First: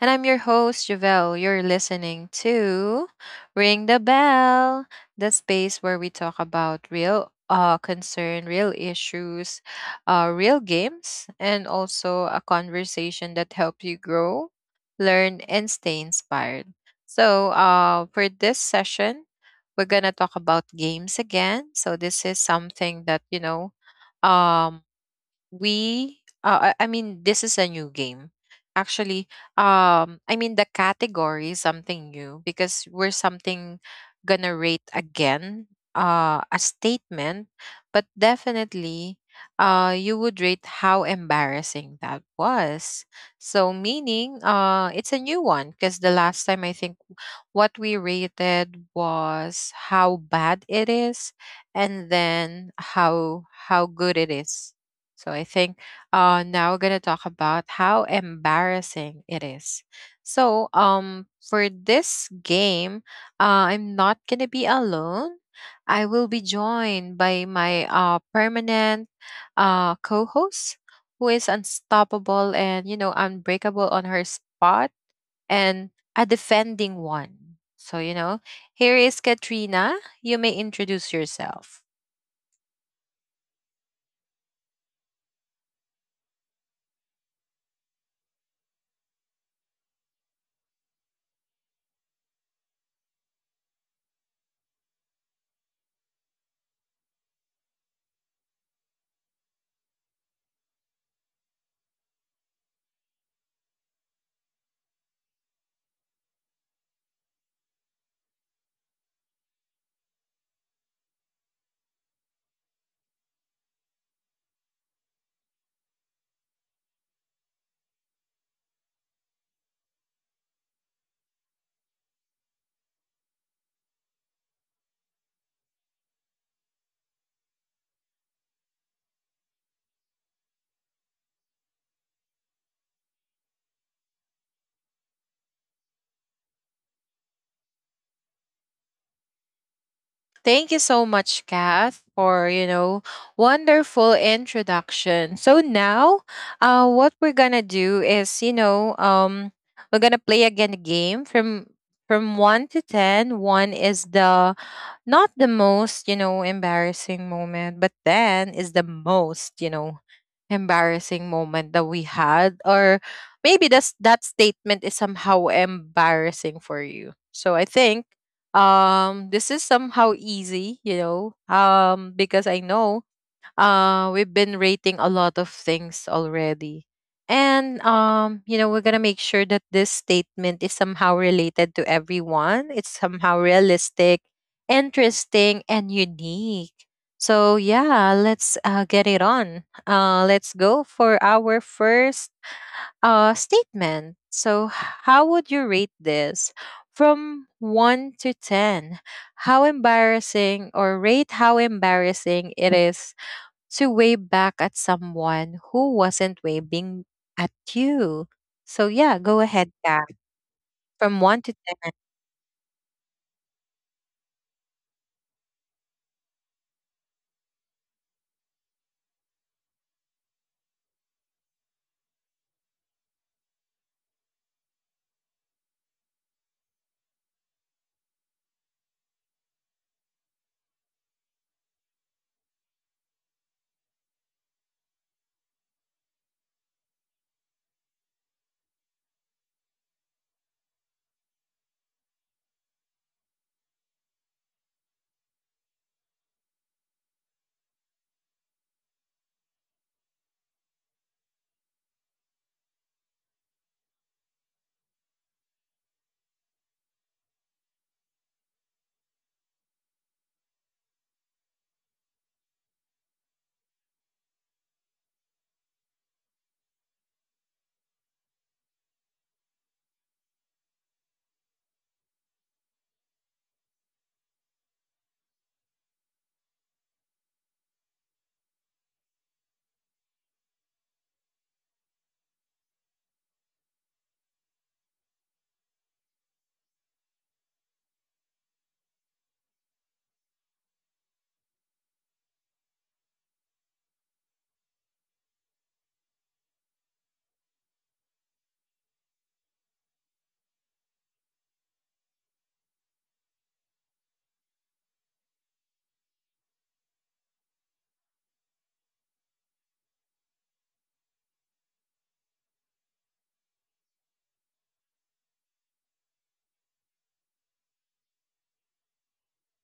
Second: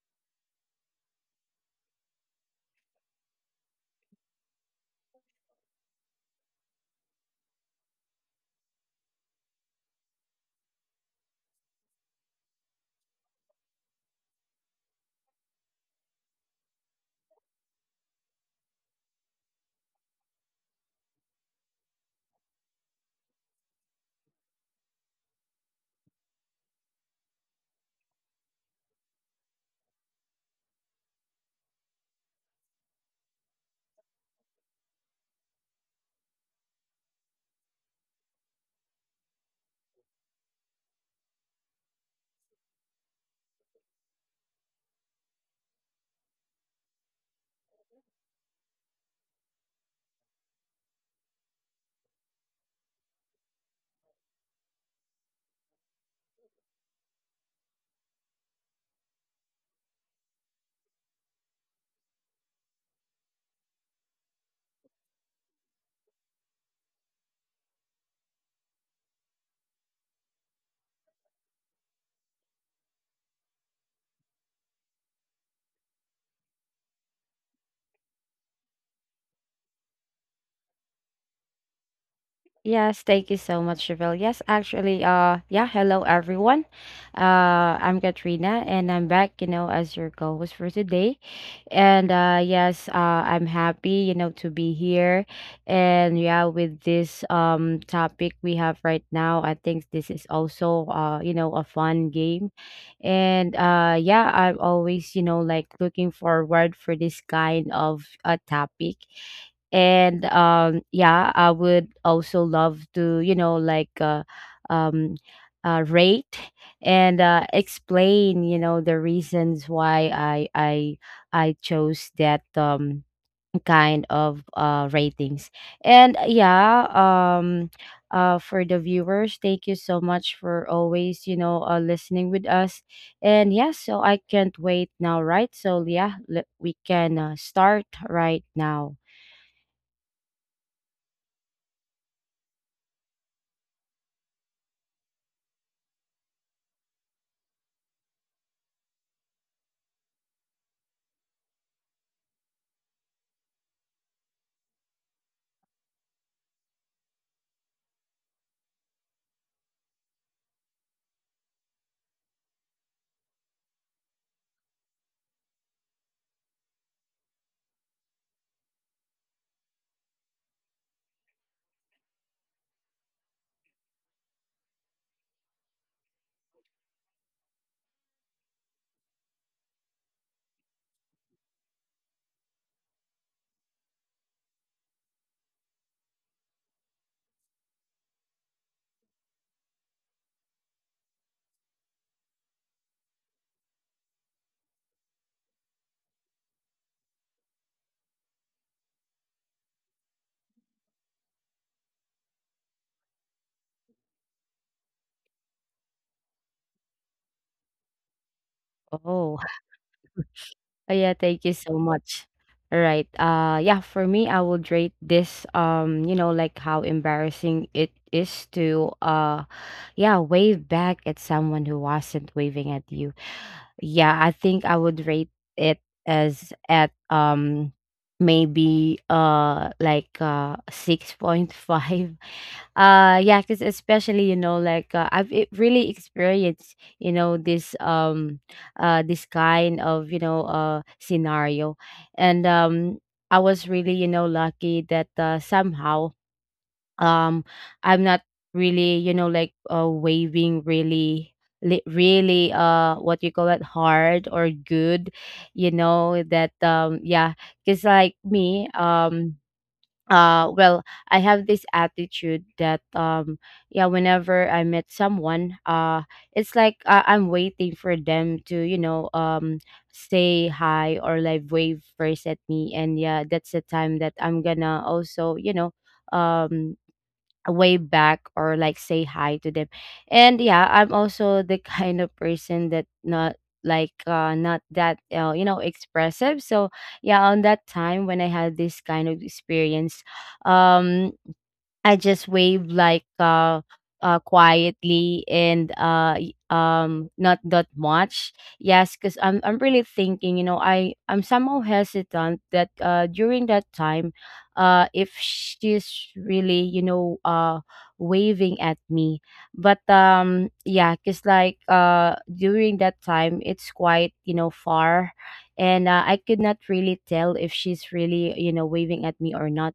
And I'm your host, Javelle. You're listening to Ring the Bell, the space where we talk about real concern, real issues, real games, and also a conversation that helps you grow, learn, and stay inspired. So, for this session, we're going to talk about games again. So, this is something that, you know, um, we this is a new game actually. The category is something new because we're something gonna rate again, a statement, but definitely you would rate how embarrassing that was. So meaning it's a new one because the last time I think what we rated was how bad it is, and then how good it is. So I think, now we're gonna talk about how embarrassing it is. So for this game, I'm not gonna be alone. I will be joined by my permanent co-host, who is unstoppable and you know unbreakable on her spot, and a defending one. So you know, here is Katrina. You may introduce yourself. Yes, thank you so much, Chevelle. Yes, actually, hello everyone. I'm Katrina and I'm back, you know, as your co-host for today. And yes, I'm happy, you know, to be here. And yeah, with this topic we have right now, I think this is also you know, a fun game. And yeah, I'm always, you know, like looking forward for this kind of a topic and yeah, I would also love to, you know, like um rate and explain, you know, the reasons why I chose that kind of ratings and for the viewers. Thank you so much for always, you know, listening with us. And yeah, so I can't wait now, right? So yeah, we can start right now. Thank you so much, Kath, for you know wonderful introduction. So now, what we're gonna do is you know we're gonna play again a game from one to ten. One is the not the most you know embarrassing moment, but ten is the most you know embarrassing moment that we had, or maybe that's that statement is somehow embarrassing for you. So I think this is somehow easy, you know. Because I know we've been rating a lot of things already, and you know we're going to make sure that this statement is somehow related to everyone. It's somehow realistic, interesting, and unique. So yeah, let's get it on. Let's go for our first statement. So how would you rate this from 1 to 10, how embarrassing, or rate how embarrassing it is to wave back at someone who wasn't waving at you. So, yeah, Oh. go ahead, Kat, Oh, yeah, from thank you 1 to so 10. much. All right. Yeah, for me, I would rate this you know, like how embarrassing it is to yeah, wave back at someone who wasn't waving at you. Yeah, I think I would rate it as at maybe like 6.5. Yeah, because especially, you know, like I've really experienced, you know, this this kind of, you know, scenario. And I was really, you know, lucky that somehow um I'm not really, you know, like waving really, really what you call it, hard or good, you know, that yeah. Because like me, well, I have this attitude that yeah, whenever I met someone, it's like I'm waiting for them to, you know, say hi or like wave first at me. And yeah, that's the time that I'm gonna also, you know, um wave back or like say hi to them. And yeah, I'm also the kind of person that not, like not that you know, expressive. So yeah, on that time when I had this kind of experience, um I just wave like quietly and not that much. Yes, because I'm really thinking, you know, I'm somehow hesitant that during that time, if she's really, you know, waving at me. But yeah, because like during that time it's quite, you know, far, and I could not really tell if she's really, you know, waving at me or not.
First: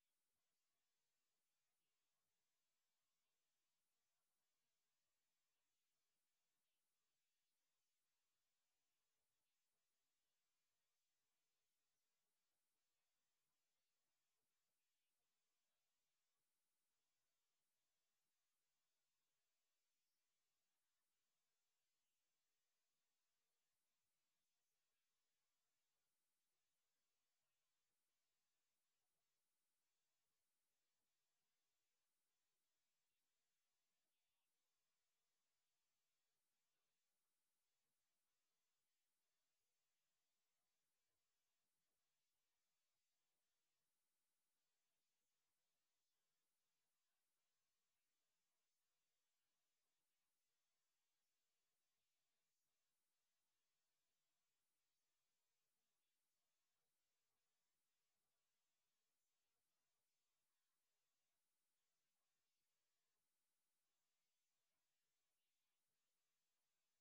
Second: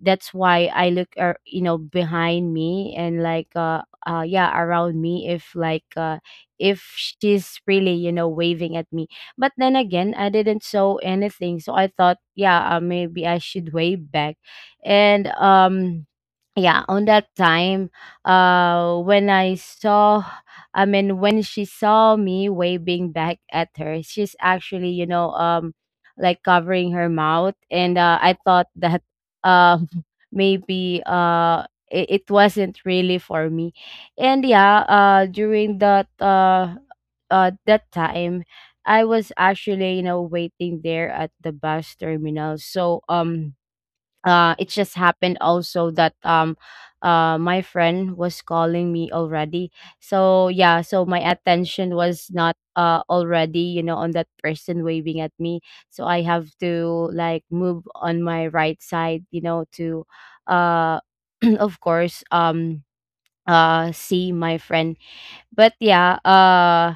That's why I look you know, behind me and like yeah, around me, if like if she's really, you know, waving at me. But then again, I didn't saw anything, so I thought, yeah, maybe I should wave back. And yeah, on that time when I saw, I mean when she saw me waving back at her, she's actually, you know, like covering her mouth. And I thought that um maybe it, it wasn't really for me. And yeah, during that that time, I was actually, you know, waiting there at the bus terminal. So it just happened also that my friend was calling me already. So yeah, so my attention was not already, you know, on that person waving at me. So I have to like move on my right side, you know, to uh of course see my friend. But yeah,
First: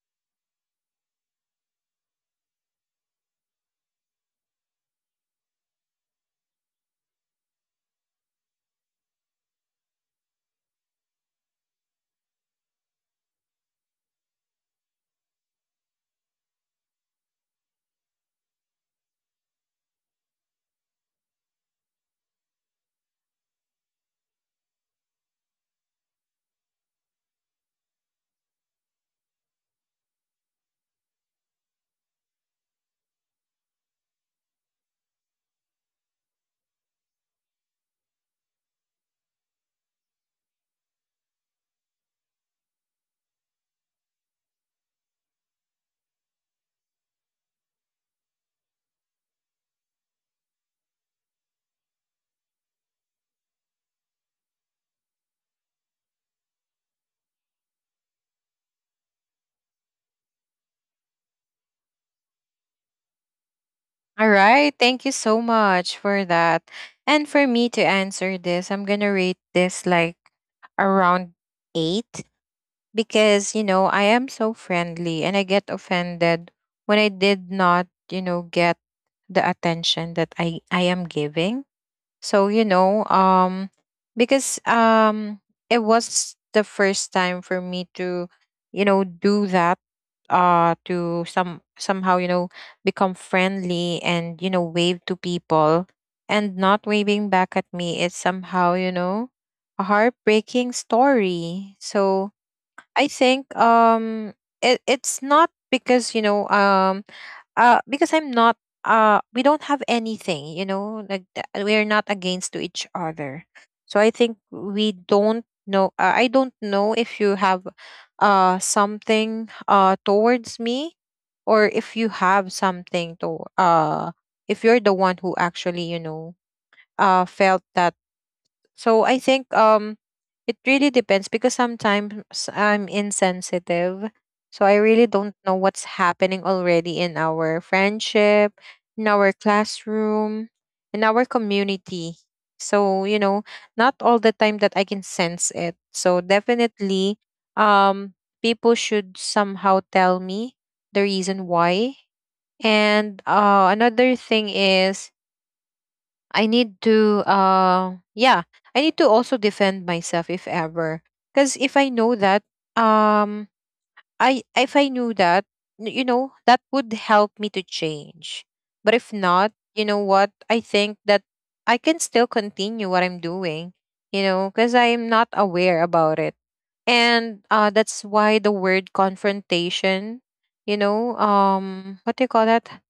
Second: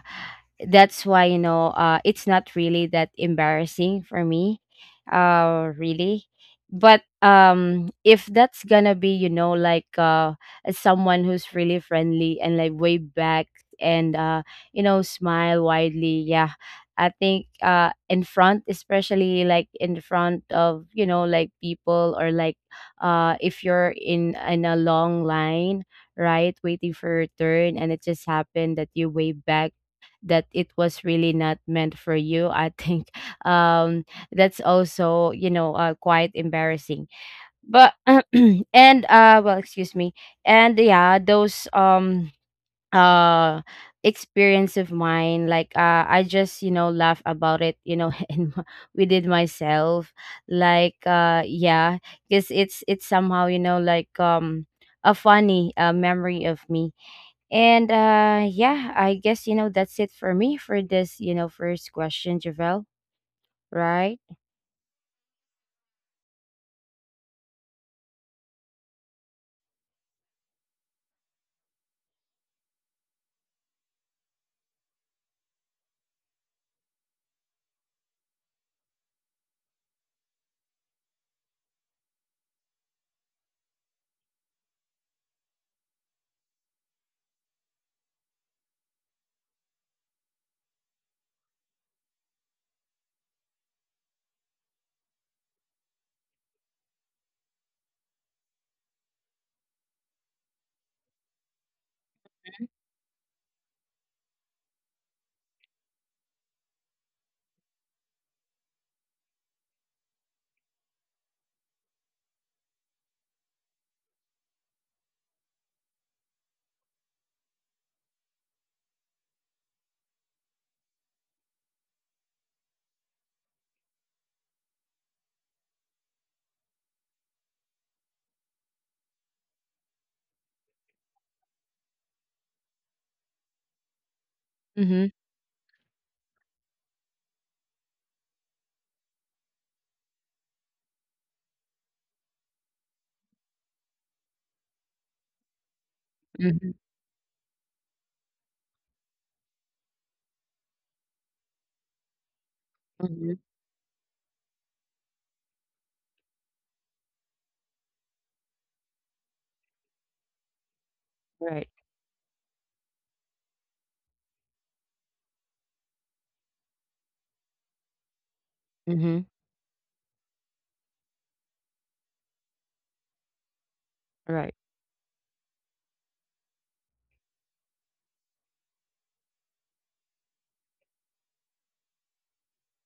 that's why, you know, it's not really that embarrassing for me, really. But if that's gonna be, you know, like someone who's really friendly and like way back, and you know, smile widely. Yeah, I think in front, especially like in front of, you know, like people, or like if you're in a long line, right? Waiting for your turn, and it just happened that you wave back, that it was really not meant for you. I think um, that's also, you know, quite embarrassing. But and well, excuse me, and yeah, those uh experience of mine, like I just, you know, laugh about it, you know, and within myself, like yeah, because it's somehow, you know, like a funny memory of me. And yeah, I guess, you know, that's it for me for this, you know, first question, Javel, right? All right. Thank you so much for that. And for me to answer this, I'm going to rate this like around 8, because, you know, I am so friendly and I get offended when I did not, you know, get the attention that I am giving. So, you know, because it was the first time for me to, you know, do that, to some somehow, you know, become friendly and you know wave to people, and not waving back at me is somehow, you know, a heartbreaking story. So, I think it's not because you know because I'm not we don't have anything you know like we're not against to each other. So I think we don't know, I don't know if you have something towards me, or if you have something to if you're the one who actually you know felt that. So I think it really depends, because sometimes I'm insensitive. So I really Mm-hmm. don't know what's happening already in our friendship, in our classroom, in our community. So, you know, not all the time that I can sense it. So Mm-hmm. definitely um people should somehow tell me the reason why. And Mm-hmm. Another thing is I need to yeah, I need to also defend myself if ever. Cuz Right. if I know that um I if I knew that you know that would help me to change. But if Mm-hmm. not, you know what? I think that I can still continue what I'm doing, you know, Right. cuz I am not aware about it. And that's why the word confrontation, you know, what do you call that?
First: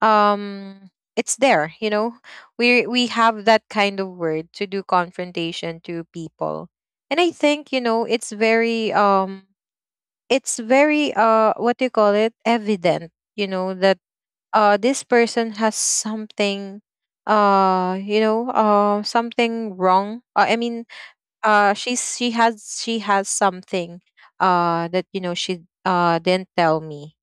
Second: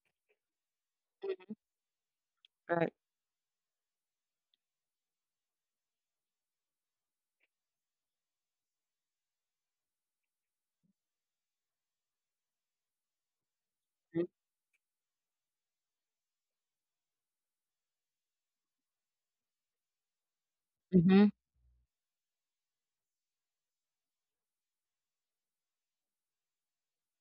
um it's Mm-hmm. there, you know. we Right. we have that kind of word to do confrontation to people. And I think you know it's very what do you call it, evident you know that this person has something, something wrong, I mean Mm-hmm. She has something that you know she didn't tell me.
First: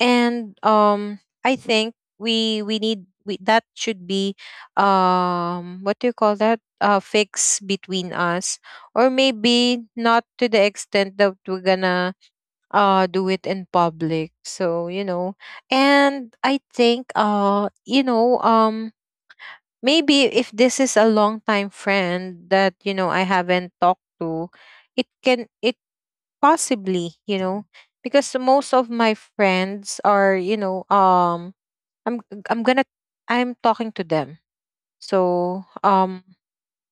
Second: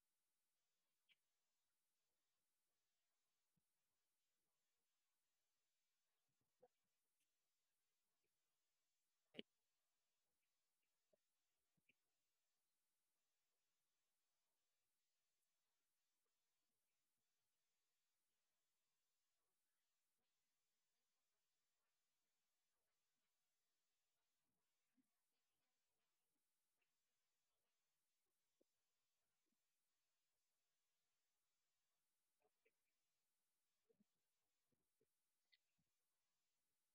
And I think that should be what do you call that, fix between us, or maybe not to the extent that we're gonna do it in public, so you know. And I think maybe if this is a long time friend that you know I haven't talked to, it possibly, you know. Because most of my friends are you know i'm i'm gonna I'm talking to them. So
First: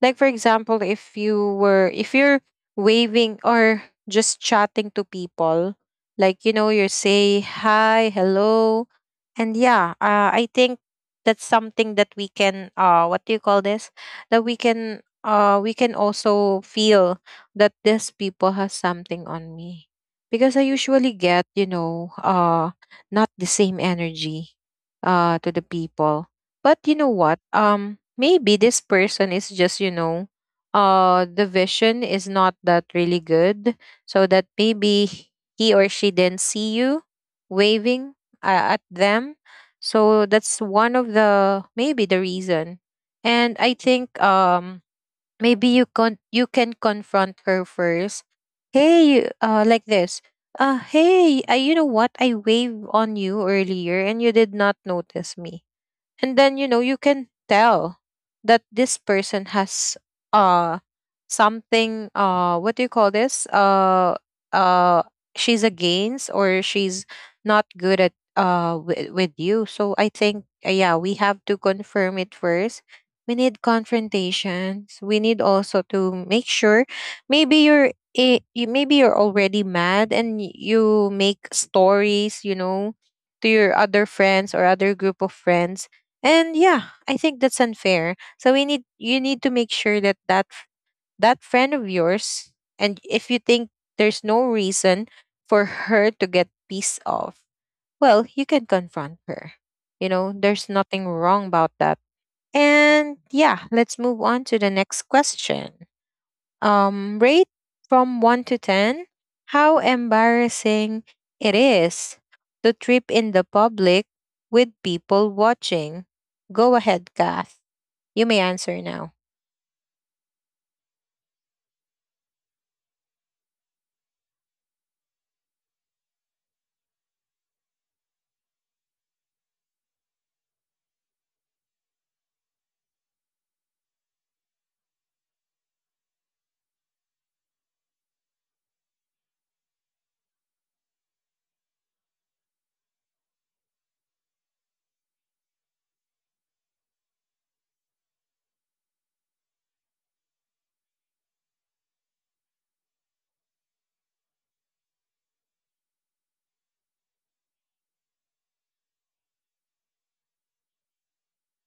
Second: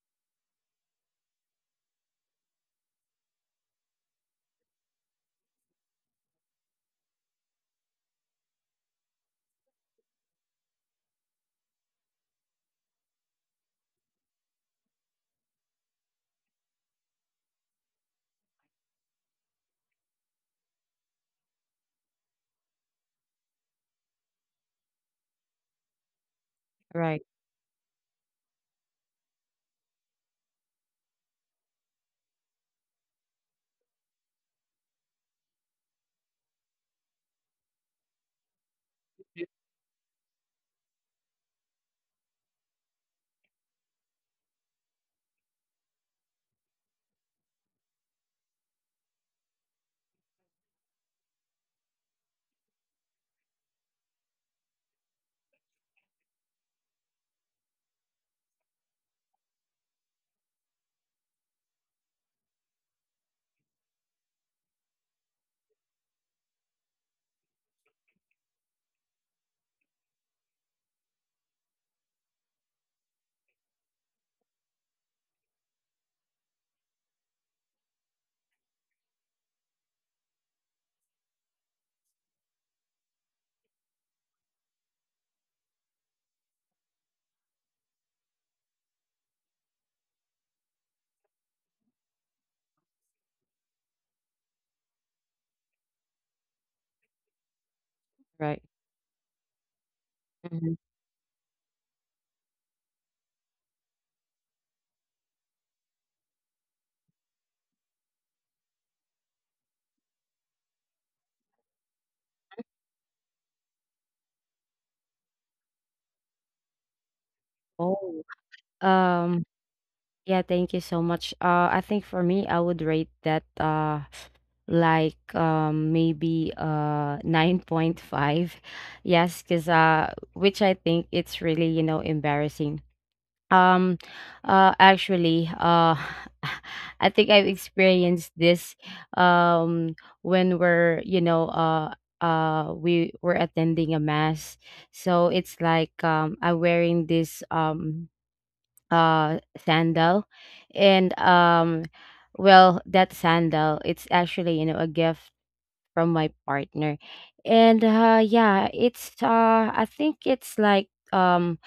like for example if you were if you're waving or just chatting to people, like you know you say hi hello, and yeah I think that's something that we can what do you call this, that we can also feel that this people has something on me, because I usually get you know not the same energy to the people. But you know Right. what? Maybe this person is just, you know, the vision is not that really good. So that maybe he or she didn't see you waving at them. So that's one of the maybe the reason. And I think maybe you can confront her first. Hey, like this. Hey, you know what? I waved on you earlier and you did not notice me. And then you know you can tell that this person has uh something what do you call this uh she's against, or she's not good at with you. So I think yeah, we have to confirm it first. We need confrontations, we need also to make sure, maybe you're you maybe you're already mad and you make stories you know to your other friends or other group of friends. And yeah, I think that's unfair. So we need you need to make sure that that friend of yours, and if you think there's no reason for her to get pissed off, well, you Right. can confront her. You know, there's Mm-hmm. nothing wrong about that. And yeah, let's move on to the next question. Rate from 1 to 10 how embarrassing it is to trip in the public with people watching. Go ahead, Kath. You Oh. may answer now. um Yeah, thank you so much. I think for me, I would rate that like maybe 9.5. Yes, because which I think it's really, you know, embarrassing. Um, actually, I think I've experienced this um when we're, you know, we were attending a mass. So it's like I'm wearing this uh sandal. And well, that sandal, it's actually, you know, a gift from my partner. And yeah, it's I think it's like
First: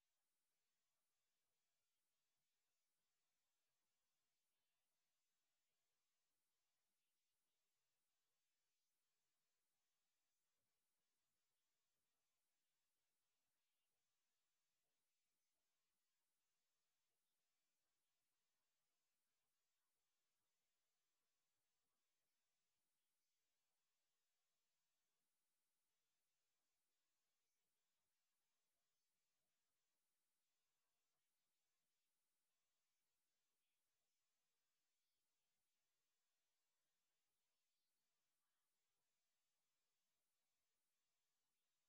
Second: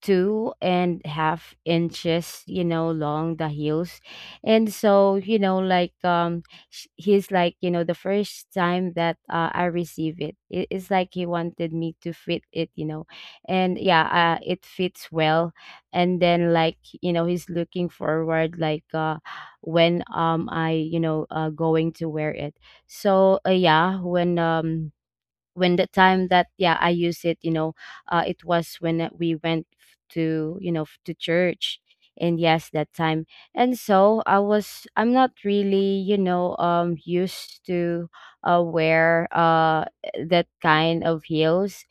two and half inches, you know, long, the heels. And so, you know, like he's like, you know, the first time that I receive it, it's like he wanted me to fit it, you know. And yeah, it fits well. And then, like, you know, he's looking forward, like when I, you know, going to wear it. So yeah, when the time that yeah, I used it, you know, it was when we went to, you know, to church. And yes, that time. And so I was, I'm not really, you know, used to wear that kind of heels.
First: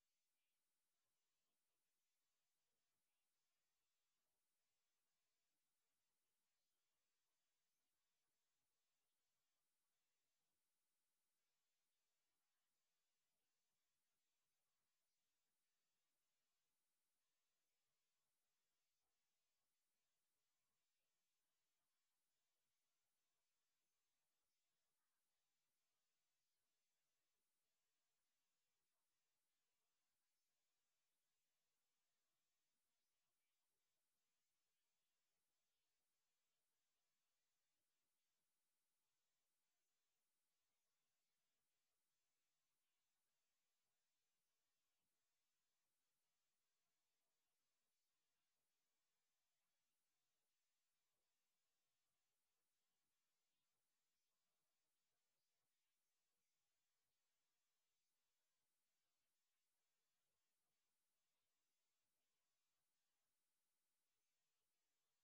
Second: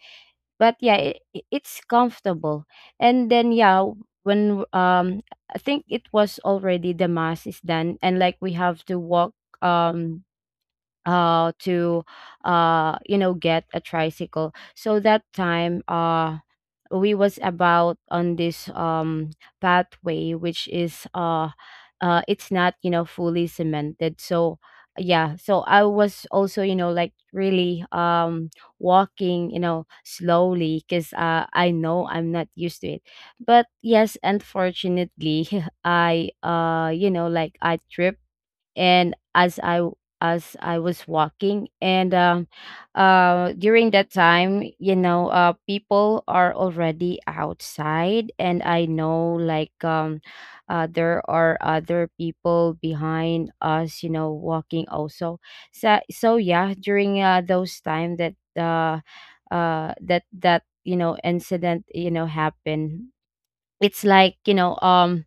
But yeah, it, it's comfortable. And then yeah, when I think it was already the mass is done, and like we have to walk um to you know, get a tricycle. So that time, we was about on this pathway, which is it's not, you know, fully cemented. So yeah, so I was also, you know, like really walking, you know, slowly because I know I'm not used to it. But yes, unfortunately, I you know, like, I tripped. And as as I was walking. And during that time, you know, people are already outside, and I know, like there are other people behind us, you know, walking also. So so yeah, during those time that that that, you know, incident, you know, happened, it's like, you know,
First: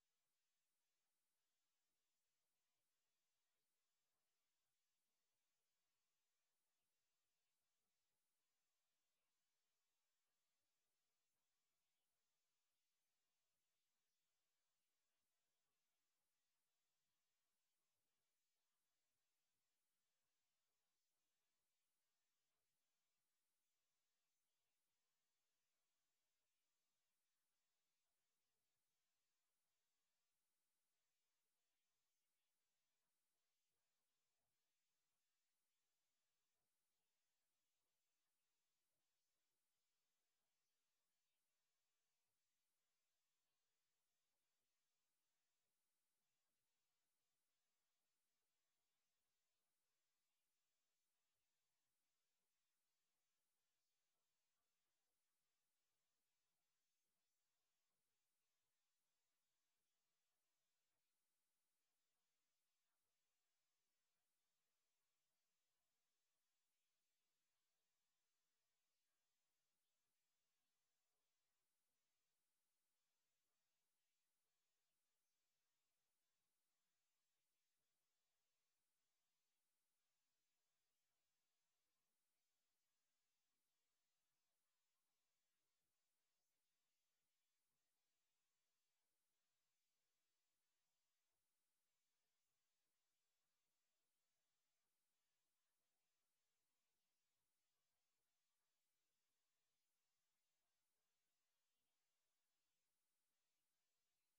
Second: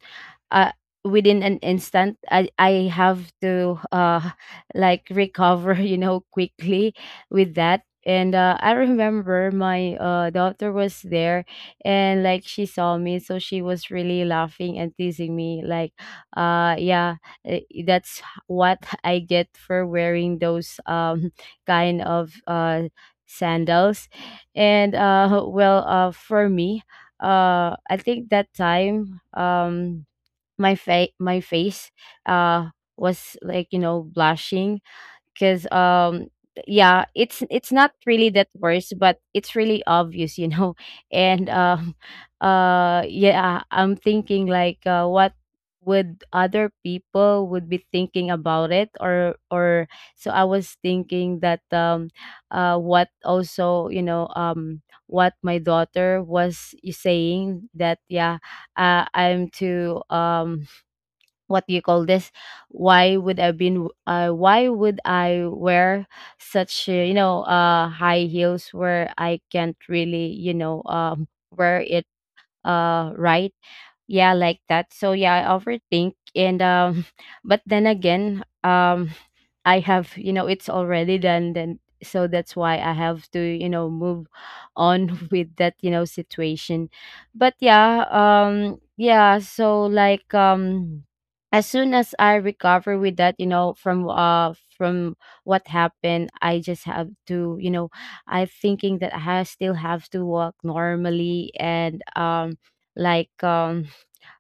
uh, within an instant, I have to like recover, you know, quickly with that. And I remember my daughter was there. And like, she saw me, so she was really laughing and teasing me, like yeah, eh, that's what I get for wearing those kind of sandals. And well, for me, I think that time, my my face uh was like, you know, blushing, because yeah, it's not really that worse, but it's really obvious, you know, and yeah, I'm thinking, like what would other people would be thinking about it, or so I was thinking that what also, you know, what my daughter was saying, that yeah, I'm too what do you call this, why would I been why would I wear such you know, high heels where I can't really, you know, wear it, right? Yeah, like that. So yeah, I overthink, and but then again, I have, you know, it's already done then, so that's why I have to, you know, move on with that, you know, situation. But yeah, yeah, so like as soon as I recover with that, you know, from what happened, I just have to, you know, I thinking that still have to work normally. And like um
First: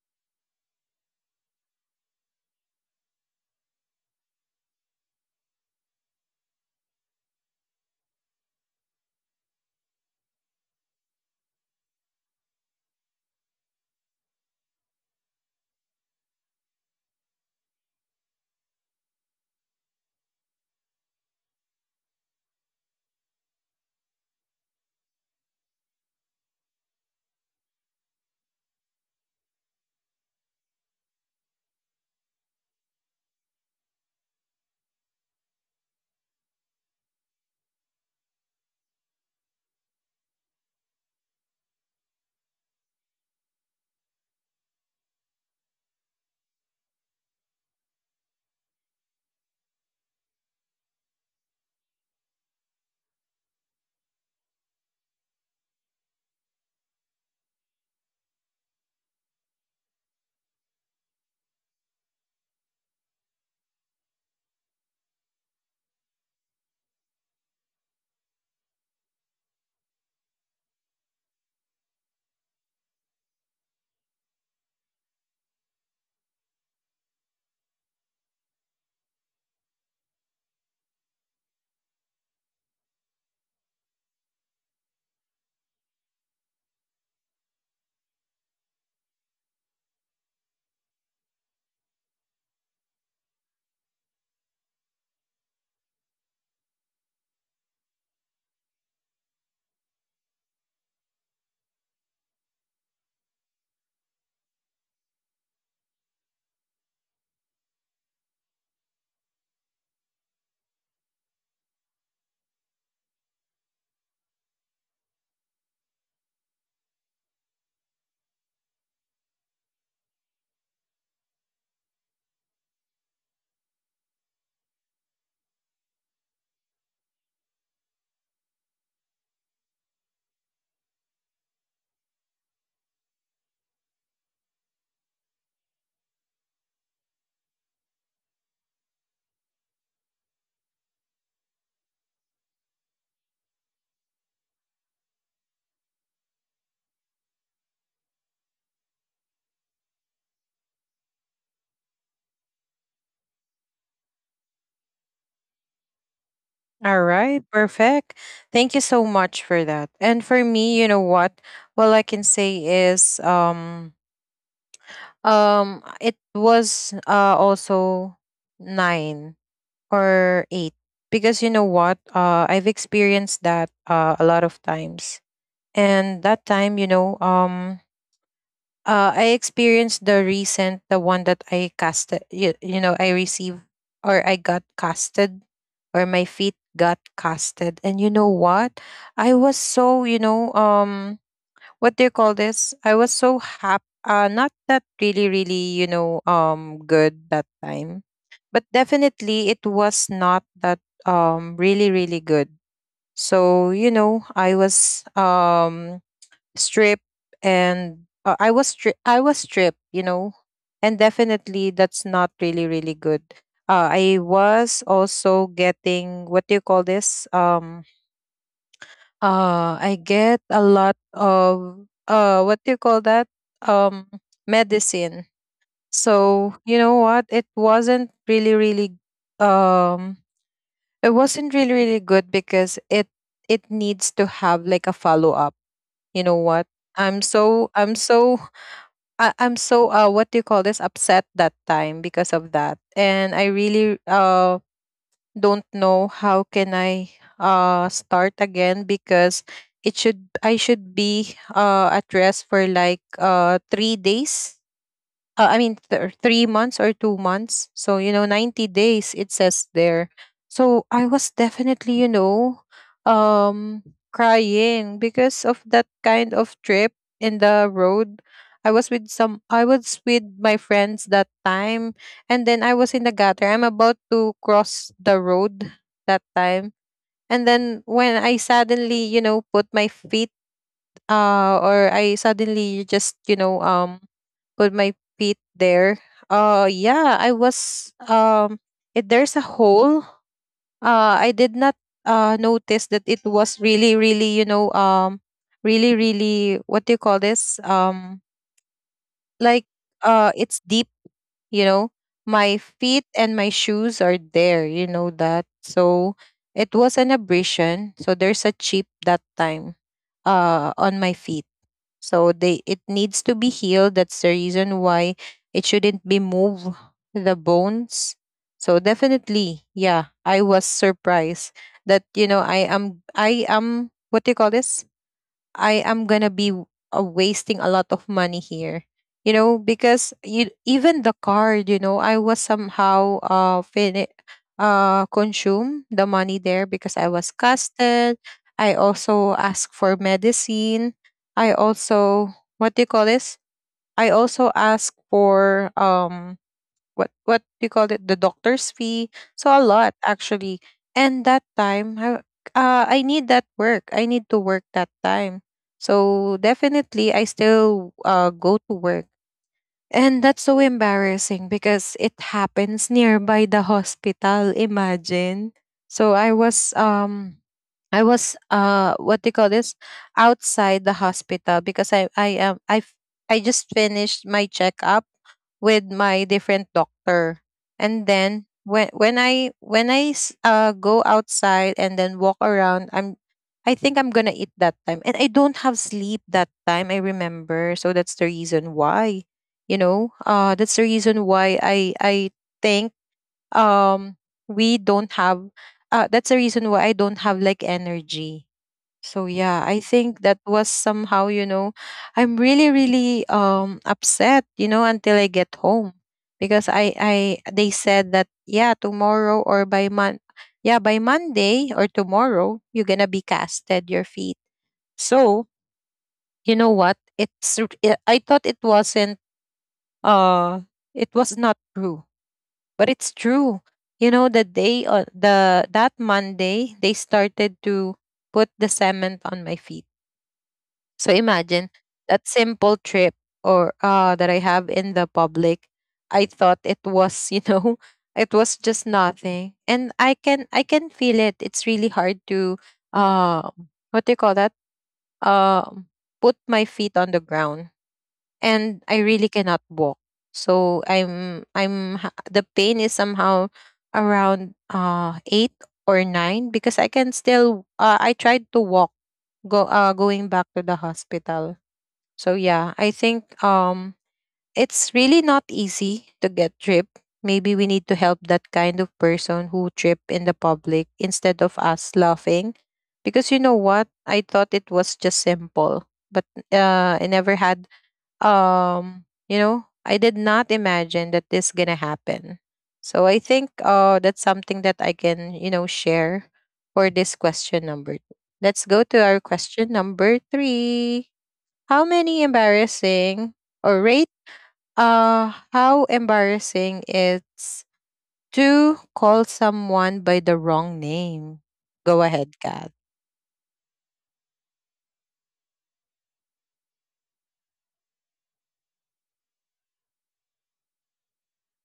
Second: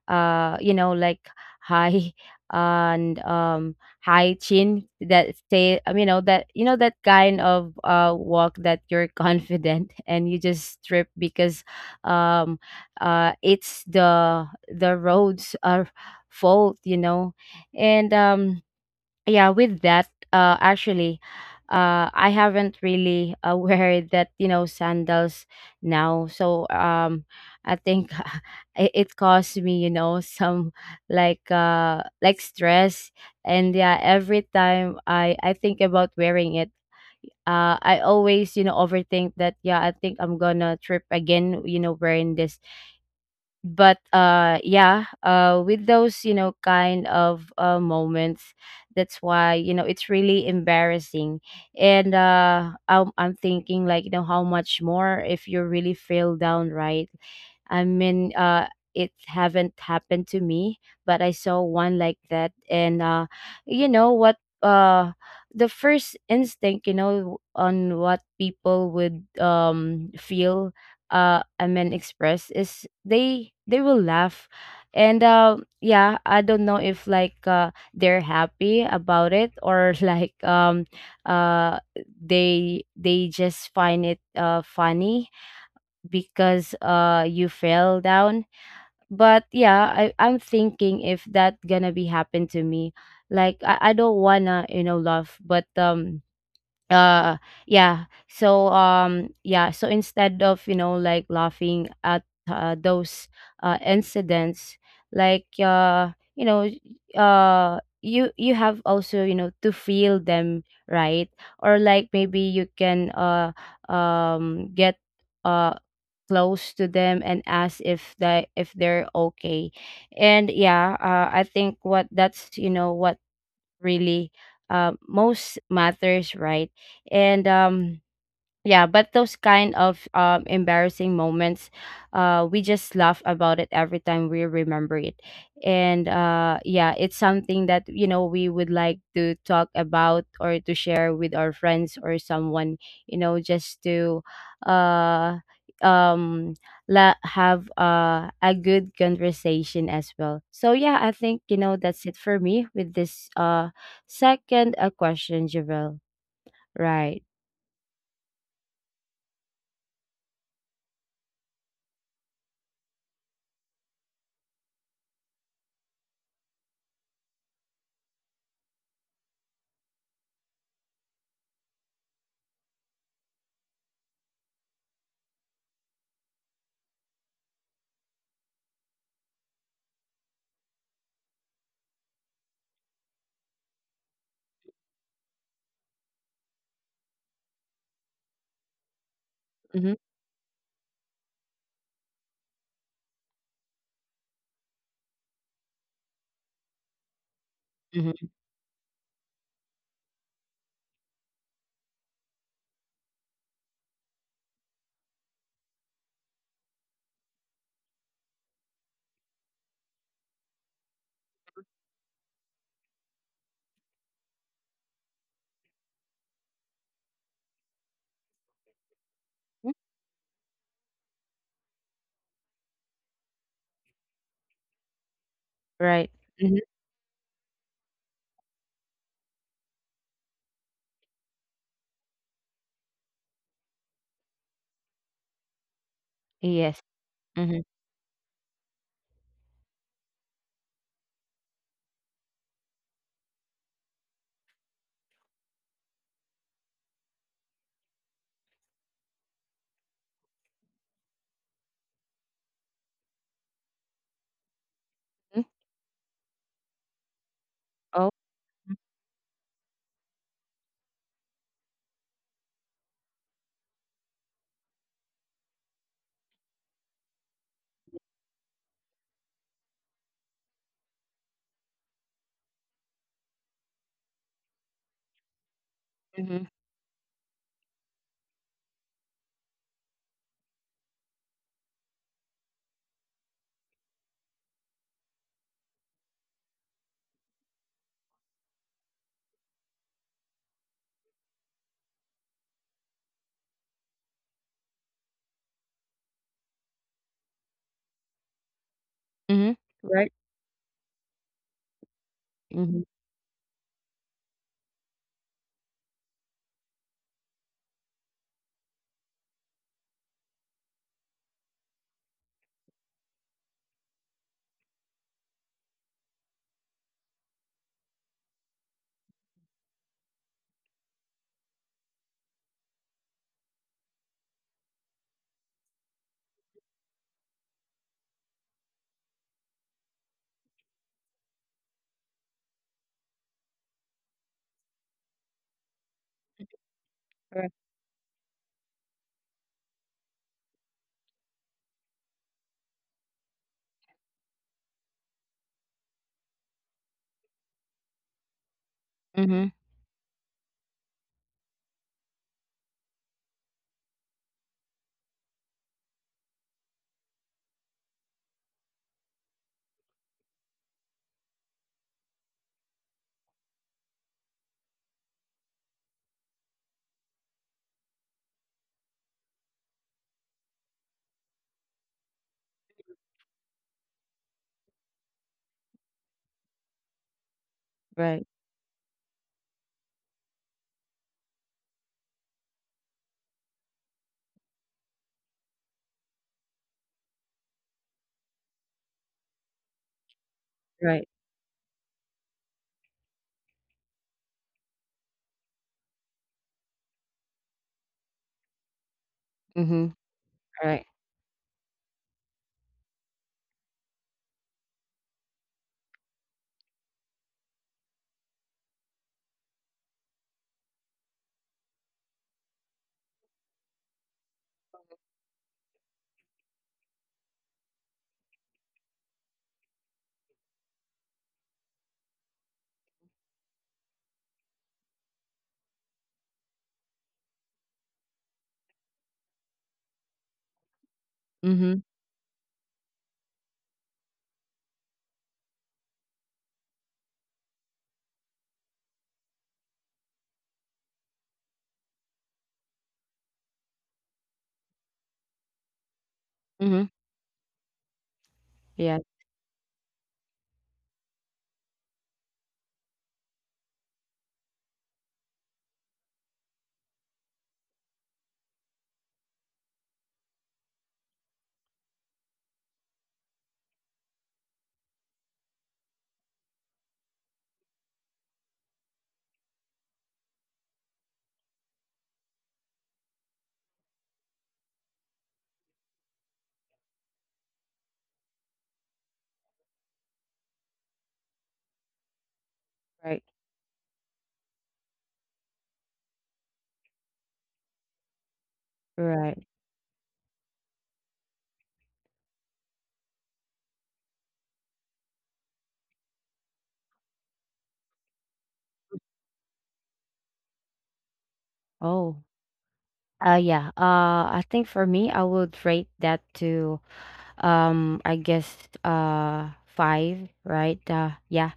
uh you know, like high and high chin that stay you know that kind of walk that you're confident, and you just strip because um it's the roads are fault, you know. And yeah, with that actually I haven't really wear that, you know, sandals now, so I think it caused me, you know, some like stress. And yeah, every time I think about wearing it, I always, you know, overthink that, yeah, I think I'm gonna trip again, you know, wearing this. But yeah, with those, you know, kind of moments, that's why, you know, it's really embarrassing. And I'm thinking like, you know, how much more if you really feel down, right? I mean, it haven't happened to me, but I saw one like that. And you know what? The first instinct, you know, on what people would feel, I mean, express is they will laugh. And yeah, I don't know if like they're happy about it, or like uh they just find it funny because you fell down. But yeah, I'm thinking if that gonna be happen to me. Like I don't wanna, you know, love, but uh yeah. So yeah, so instead of, you know, like laughing at those incidents, like you know, you have also, you know, to feel them, right? Or like maybe you can get uh close to them and ask if they're okay. And yeah, I think what that's, you know, what really most matters, right? And yeah, but those kind of embarrassing moments, we just laugh about it every time we remember it. And yeah, it's something that, you know, we would like to talk about or to share with our friends or someone, you know, just to uh, um have a good conversation as well. So yeah, I think, you know, that's it for me with this second question, Javel, All right? right, perfect. Thank you so much for that. And for me, you know what? All I can say is it was also 9 or 8, because you know what? I've experienced that a lot of times. And that time you know I experienced the recent the one that I casted you, you know I received or I got casted, or my feet got casted. And you know what, I was Mm-hmm. so you know what do you call this, I was so happy, not that really really you know good that time. Mm-hmm. But definitely it was not that really really good. So you know I was stripped. And I was stripped, you know, and definitely that's not really really good. I was also getting what do you call this? I get a lot of what do you call that? Um, medicine. Right. So Mhm. you know what? It wasn't really really um, it wasn't really really good, because it needs to have like a follow up. You know what? Yes. I'm Mhm. so I'm so I'm so what do you call this, upset that time because of that, and I really don't know how can I start again. Because it should I should be at rest for like 3 days, Mm. I mean, 3 months or 2 months. So, you Oh. know, 90 days, it says there. So I was definitely, you know, um, crying because of that kind of trip in the road. I was with I was with my friends that time. And then I was in the gutter. I'm about to cross the road that Mhm. time. And then when I suddenly, you know, put my feet, or I suddenly just, you know, put my feet there. Yeah, I was there's a hole. I did not notice that it was really really, you know, really really what do you call this? Mhm. like Right. It's deep, you know. My Mhm. feet and my shoes are there, you know that. So it was an abrasion. So there's a chip that time on my feet, so they it needs to be healed. That's the reason why it shouldn't be move, the bones. So definitely, yeah, I was surprised that you know I am what do you call this? I am gonna be wasting a lot of money here. You know, because you, even the card, you know, I was somehow consume the money there because I was Right. casted. I also asked for medicine. I also what do you call this? I also asked for what do you call it, the doctor's fee, so Mhm. a lot actually. And that time I need that work, I need to work that time. So definitely I still go to work. And that's so embarrassing because it happens nearby the hospital, imagine. So I was I was what they call this, outside the hospital because I I just finished my checkup with my different doctor. And Right. then when I go outside and then walk around, I think I'm gonna eat that time, and I don't have sleep that time, I remember. So that's the reason why, you know, that's the Right. reason why I think, um we don't have, that's the reason why I don't have like energy. So yeah, I Mhm. think that was Right. somehow, you know, I'm really really upset, you know, until I get home. Because I they said that yeah, tomorrow or by mon yeah, by Monday or tomorrow you're going to be casted your feet. So, you know what? It's r- I thought it wasn't, uh it was not true, but it's true. You know, the day on the that Monday they started to put the cement on my feet. So imagine, Mhm. that simple trip, or that I have in the public, I thought it was, you know, it was just nothing, and i can feel it. It's really hard to uh what do you call that, uh put my Mhm. feet on the ground, and I Yeah. really cannot walk. So the pain is somehow around eight or nine, because I can still I tried to walk, go going back to the hospital. So yeah, I think it's really not easy to get trip. Maybe we need to help that kind of person who trip in the public instead of us laughing. Because you know what? I thought it was just simple, but I never had, you know, I did not imagine that this gonna happen. So I Right. think that's something that I can, you know, share for this question number two. Let's go to our Right. question number three: how many embarrassing, or rate, how embarrassing it's to call someone by the wrong name. Go Oh. ahead, Kat. Yeah. I think for me I would rate that to I guess uh 5, right? Yeah.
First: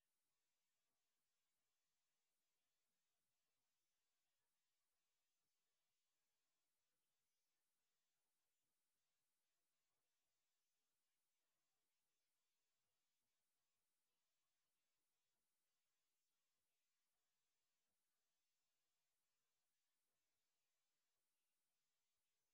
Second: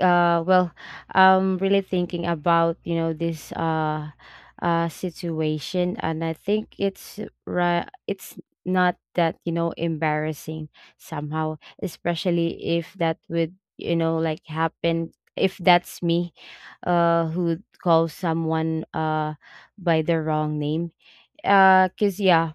Well, I'm really thinking about, you know, this situation, and I think it's right, it's not that, you know, embarrassing somehow, especially if that would, you know, like happen if that's me who calls someone by the wrong name. Cuz yeah.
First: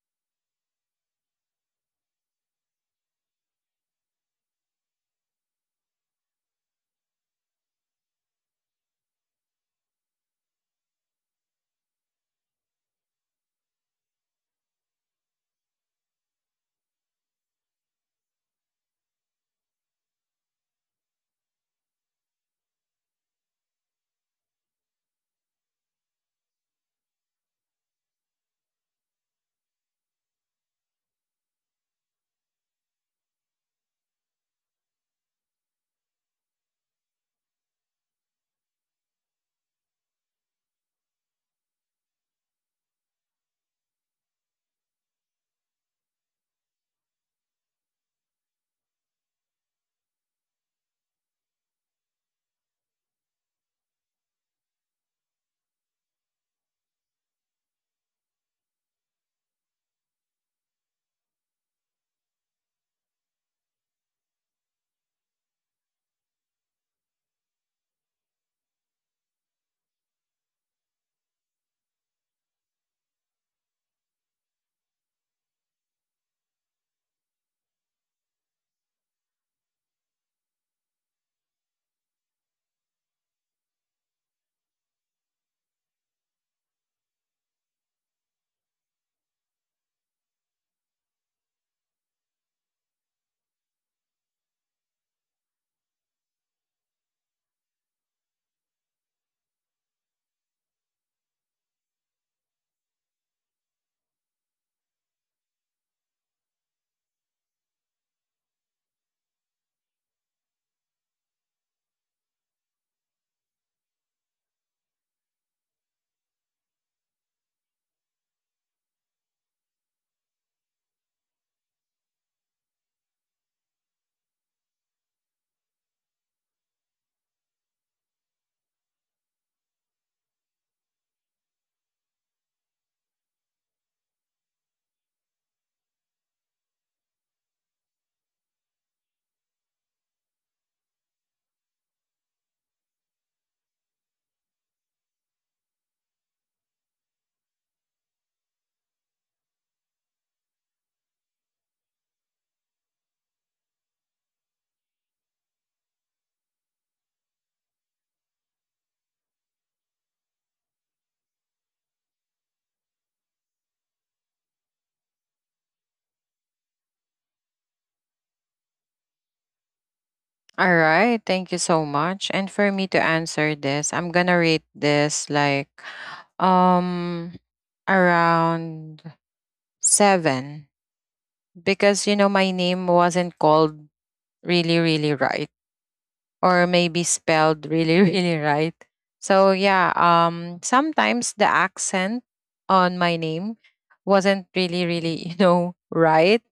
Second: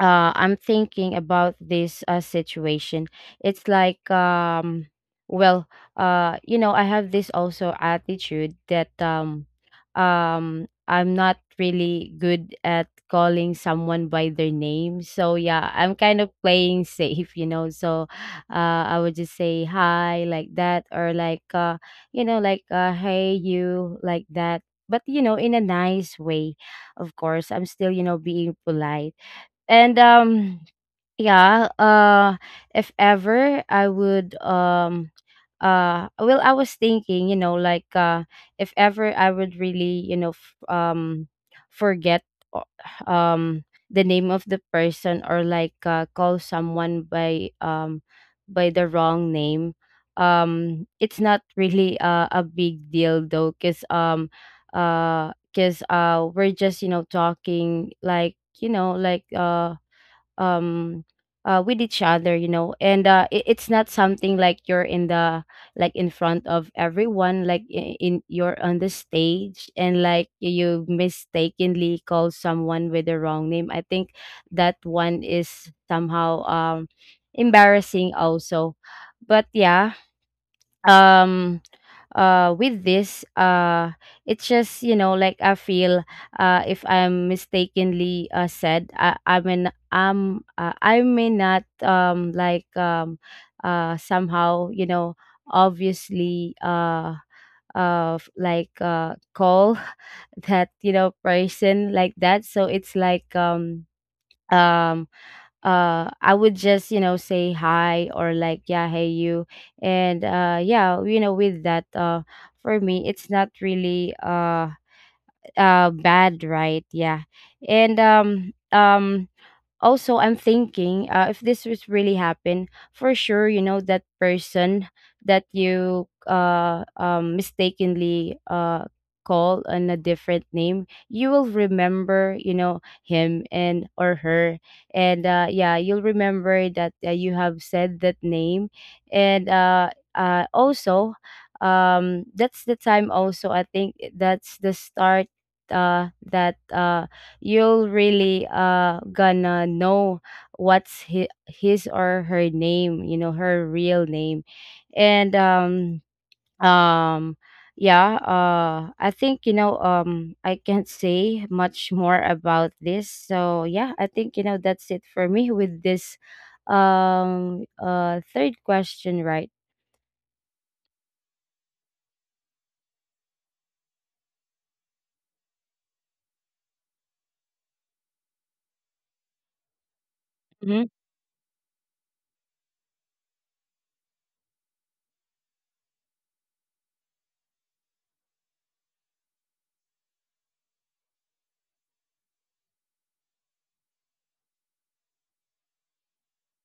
I'm thinking about this situation. It's like, well, you know, I have this also attitude that I'm not really good at calling someone by their name. So yeah, I'm kind of playing safe, you know. So I would just say hi like that, or like, you know, like hey you like that. But you know, in a nice way, of course. I'm still, you know, being polite. And yeah, if ever I would well, I was thinking, you know, like if ever I would really, you know, forget o- um the name of the person, or like call someone by the wrong name. It's not really a big deal though, cuz we're just, you know, talking like, you know, like um with each other, you know. And it's not something like you're in the like in front of everyone, like I- in you're on the stage, and like you mistakenly call someone with the wrong name. I think that one is somehow embarrassing also. But yeah. um with this it's just, you know, like I feel if I'm mistakenly said, I mean I'm I may not like somehow, you know, obviously like call that, you know, person like that. So it's like um I would just, you know, say hi, or like yeah, hey you. And yeah, you know, with that for me it's not really bad, right? Yeah. And also I'm thinking, if this was really happen, for sure, you know, that person that you mistakenly call on a different name, you will remember, you know, him and or her. And yeah, you'll remember that you have said that name. And also that's the time also, I think that's the start that you'll really gonna know what's his or her name, you know, her real name. And um yeah, I think, you know, I can't say much more about this. So yeah, I think, you know, that's it for me with this third question, right? All right, thank you so much. And for me to answer this, I'm gonna rate this like, um around seven, Hmm. because you know my name wasn't called really, really right, or maybe spelled really, really right. So yeah, sometimes the accent on my name wasn't really, really, you know, right,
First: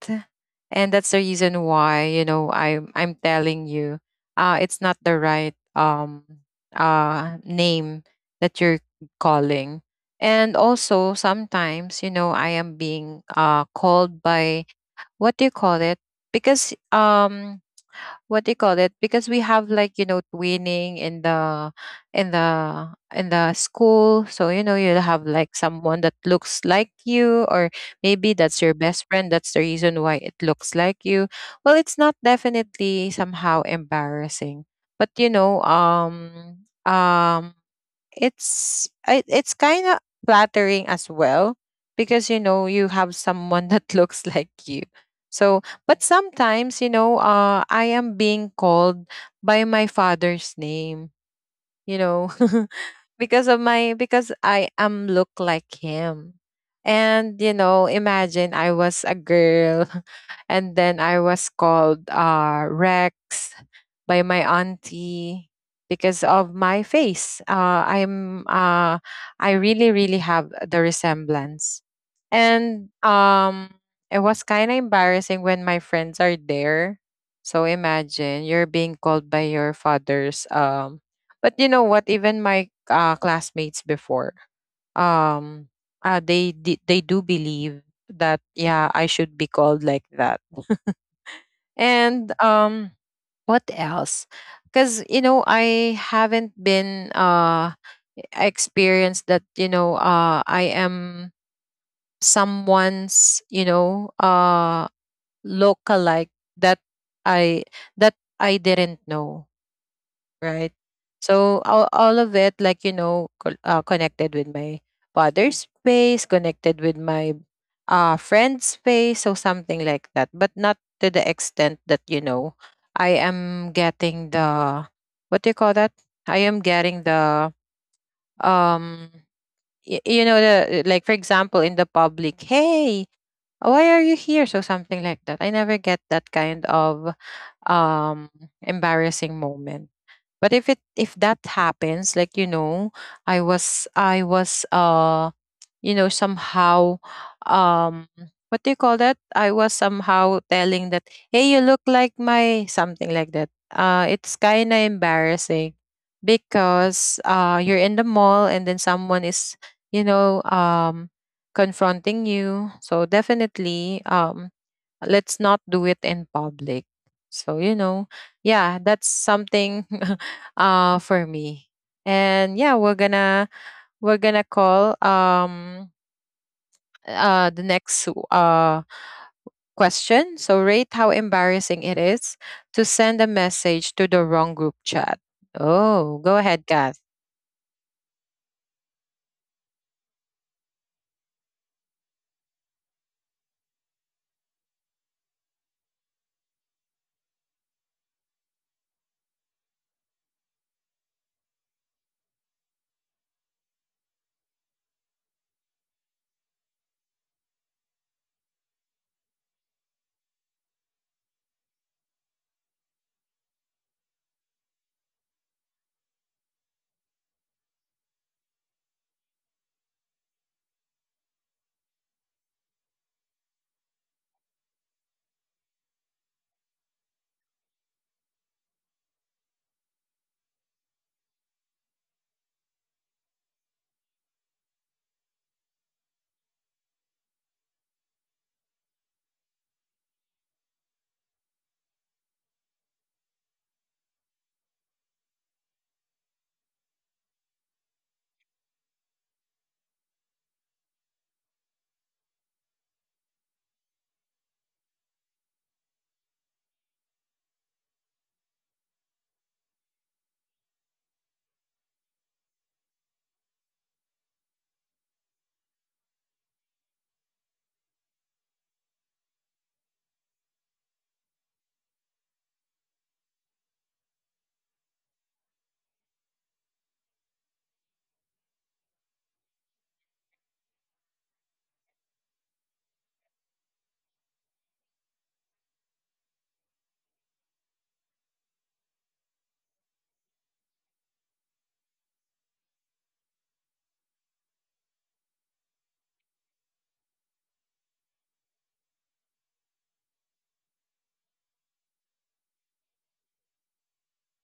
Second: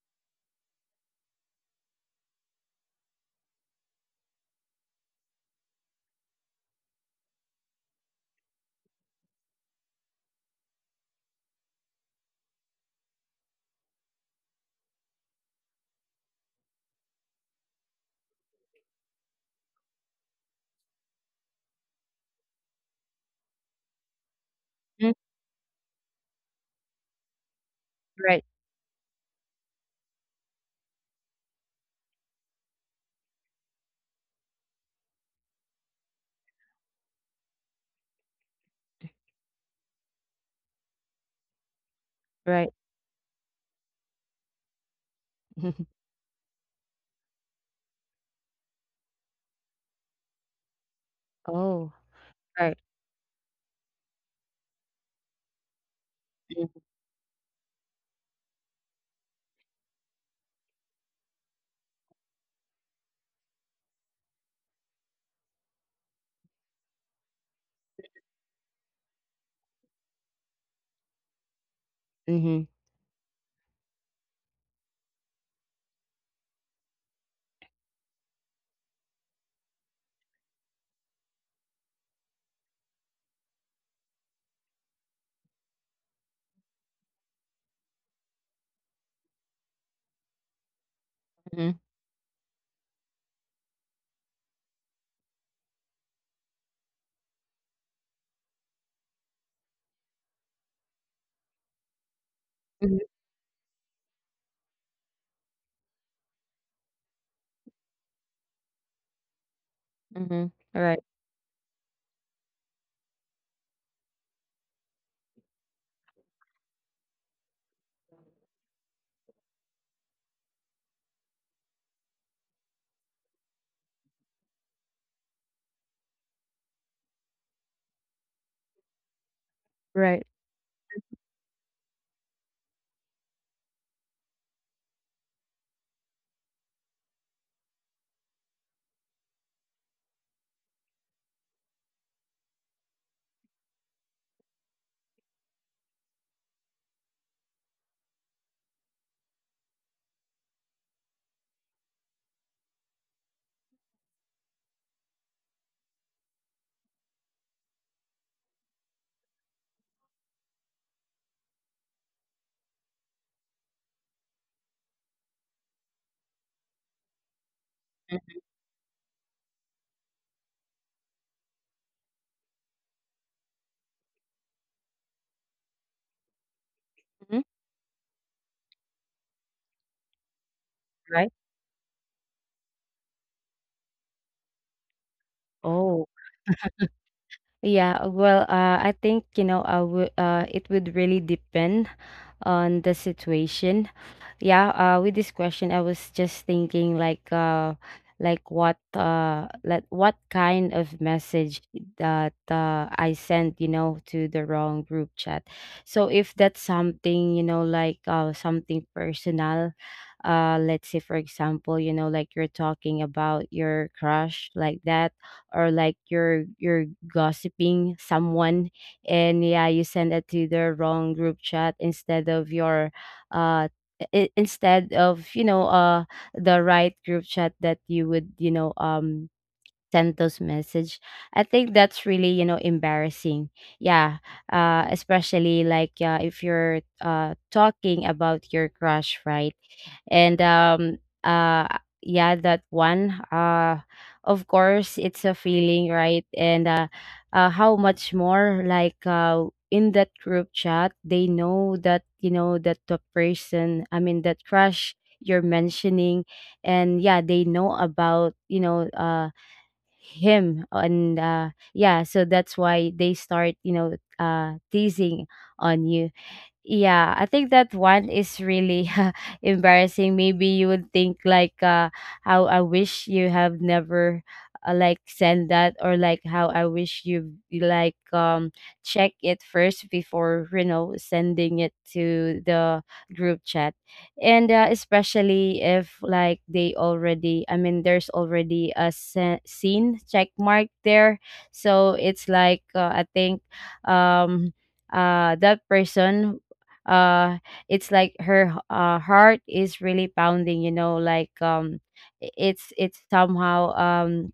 and that's the reason why you know I'm telling you, it's not the right name that you're calling. And also sometimes, you know, I am being called by what do you call it? Because what do you call it, because we have like, you know, twinning in the in the school, so you know you'll have like someone that looks like you, or maybe Right. that's your best friend, that's the reason why it looks like you. Well, it's not definitely somehow embarrassing, but you know, um it's it's kind of flattering as well, because you know Right. you have someone that looks like you. So, but sometimes you know I am being called by my father's name, you oh. know, Right. because of my, because I am look like him. Mm-hmm. And you know, imagine I was a girl and then I was called Rex by my auntie, because of my face. I really really have the resemblance. Mm-hmm. And it was kind of embarrassing when my friends are there. So imagine you're being called by your father's, but you know what? Even my classmates before, um, they do believe that yeah, I should be called like that. Mm-hmm. And what else? Because you know, I haven't been experienced that you know, I am someone's, you know, lookalike that I that I didn't know, Mm-hmm. right? Right. So all of it, like you know, connected with my father's space, connected with my friend's space, so something like that. But not to the extent that you know, I am getting the what do you call that? I am getting the um, y- Right. you know, the, like for example in the public, hey, why are you here? So something like that. I never get that kind of um embarrassing moment. But if it, if that happens, like you know, I was you know somehow, um what do you call that, I was somehow telling that hey, you look like my, something like that. It's kind of embarrassing because you're in the mall and then someone is, you know, confronting you. So definitely, let's not do it in public. So you know, yeah, that's something for me. And yeah, we're gonna, we're gonna call, Mhm. The next question. So, rate how Right. embarrassing it is to send a message to the wrong group chat. Oh, Oh, go ahead, Kath. yeah. Well, I think, you know, it would really depend on the situation, yeah. With this question, I was just thinking like like what kind of message that I sent, you know, to the wrong group chat. So if that's something, you know, like something personal. Let's say for example, you know, like you're talking about your crush like that, or like you're gossiping someone, and yeah, you send it to the wrong group chat instead of your uh instead of, you know, the right group chat that you would, you know, send those message. I think that's really, you know, embarrassing, yeah. Especially like, if you're talking about your crush, right? And uh yeah, that one, of course, it's a feeling, right? And how much more like in that group chat they know that, you know, that the person, I mean that crush you're mentioning, and yeah, they know about, you know, him. And yeah, so that's why they start, you know, teasing on you. Yeah, I think that one is really embarrassing. Maybe you would think like how I wish you have never like send that, or like how I wish like check it first before, you know, sending it to the group chat. And especially if like they already, I mean there's already a scene check mark there. So it's like I think um that person, uh it's like her heart is really pounding, you know, like it's somehow um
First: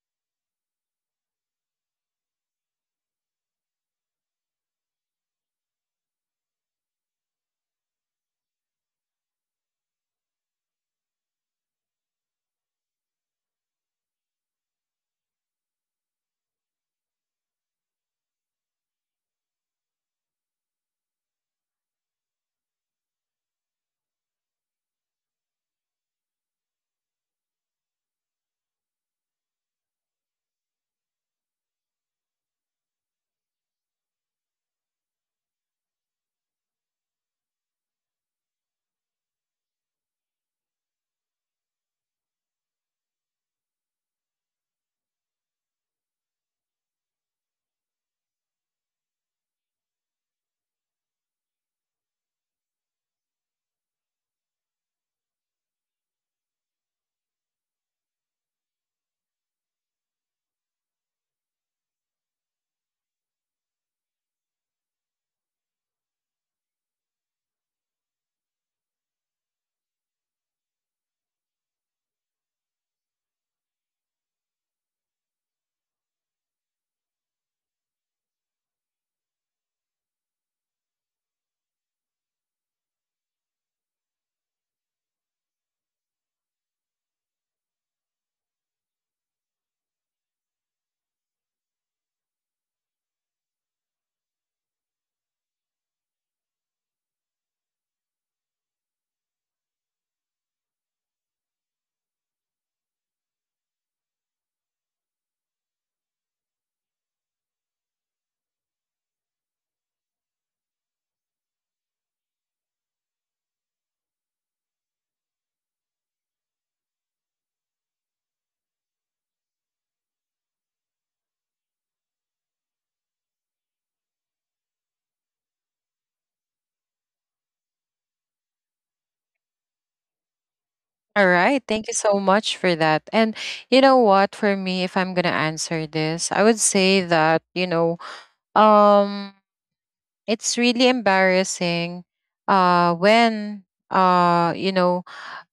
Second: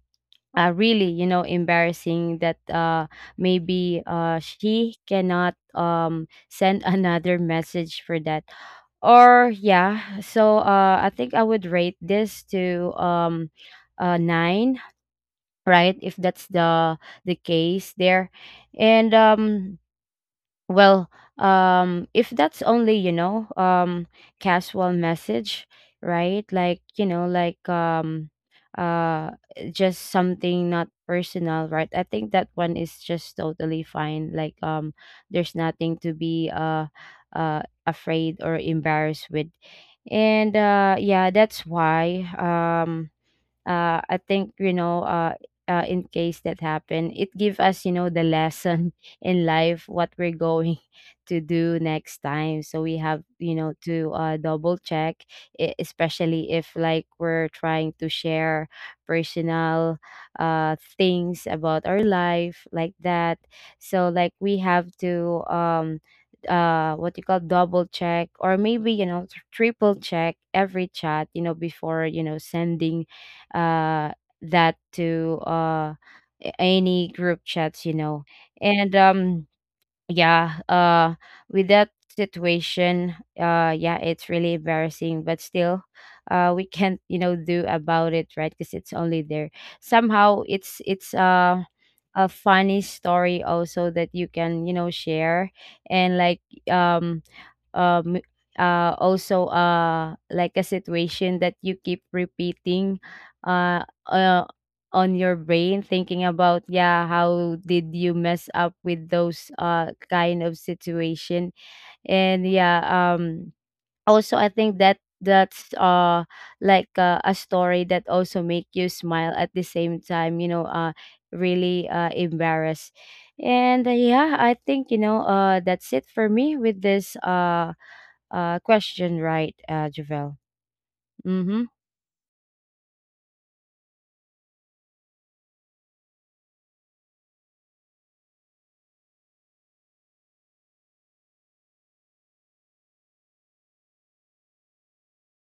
uh, really, you know, embarrassing that maybe she cannot send another message for that. Or yeah, so I think I would rate this to 9, right? If that's the case there. And well, if that's only, you know, casual message, right? Like, you know, like uh just something not personal, right? I think that one is just totally fine. Like there's nothing to be afraid or embarrassed with. And yeah, that's why I think, you know, in case that happened, it give us, you know, the lesson in life what we're going to do next time. So we have, you know, to double check, especially if like we're trying to share personal things about our life like that. So like we have to what you call double check, or maybe, you know, triple check every chat, you know, before, you know, sending uh, that to any group chats, you know. And yeah, with that situation, yeah, it's really embarrassing, but still, we can't, you know, do about it, right? Because it's only there. Somehow, it's a funny story also that you can, you know, share. And like um um also like a situation that you keep repeating uh, uh on your brain thinking about, yeah, how did you mess up with those kind of situation. And yeah, also I think that that's like a story that also make you smile at the same time, you know, really embarrassed. And yeah, I think, you know, that's it for me with this question, right? Javel. All right. Mm-hmm. Thank you so much for that. And you know what? For me, if I'm going to answer this, I would say that, you know, um, it's really embarrassing when, you know,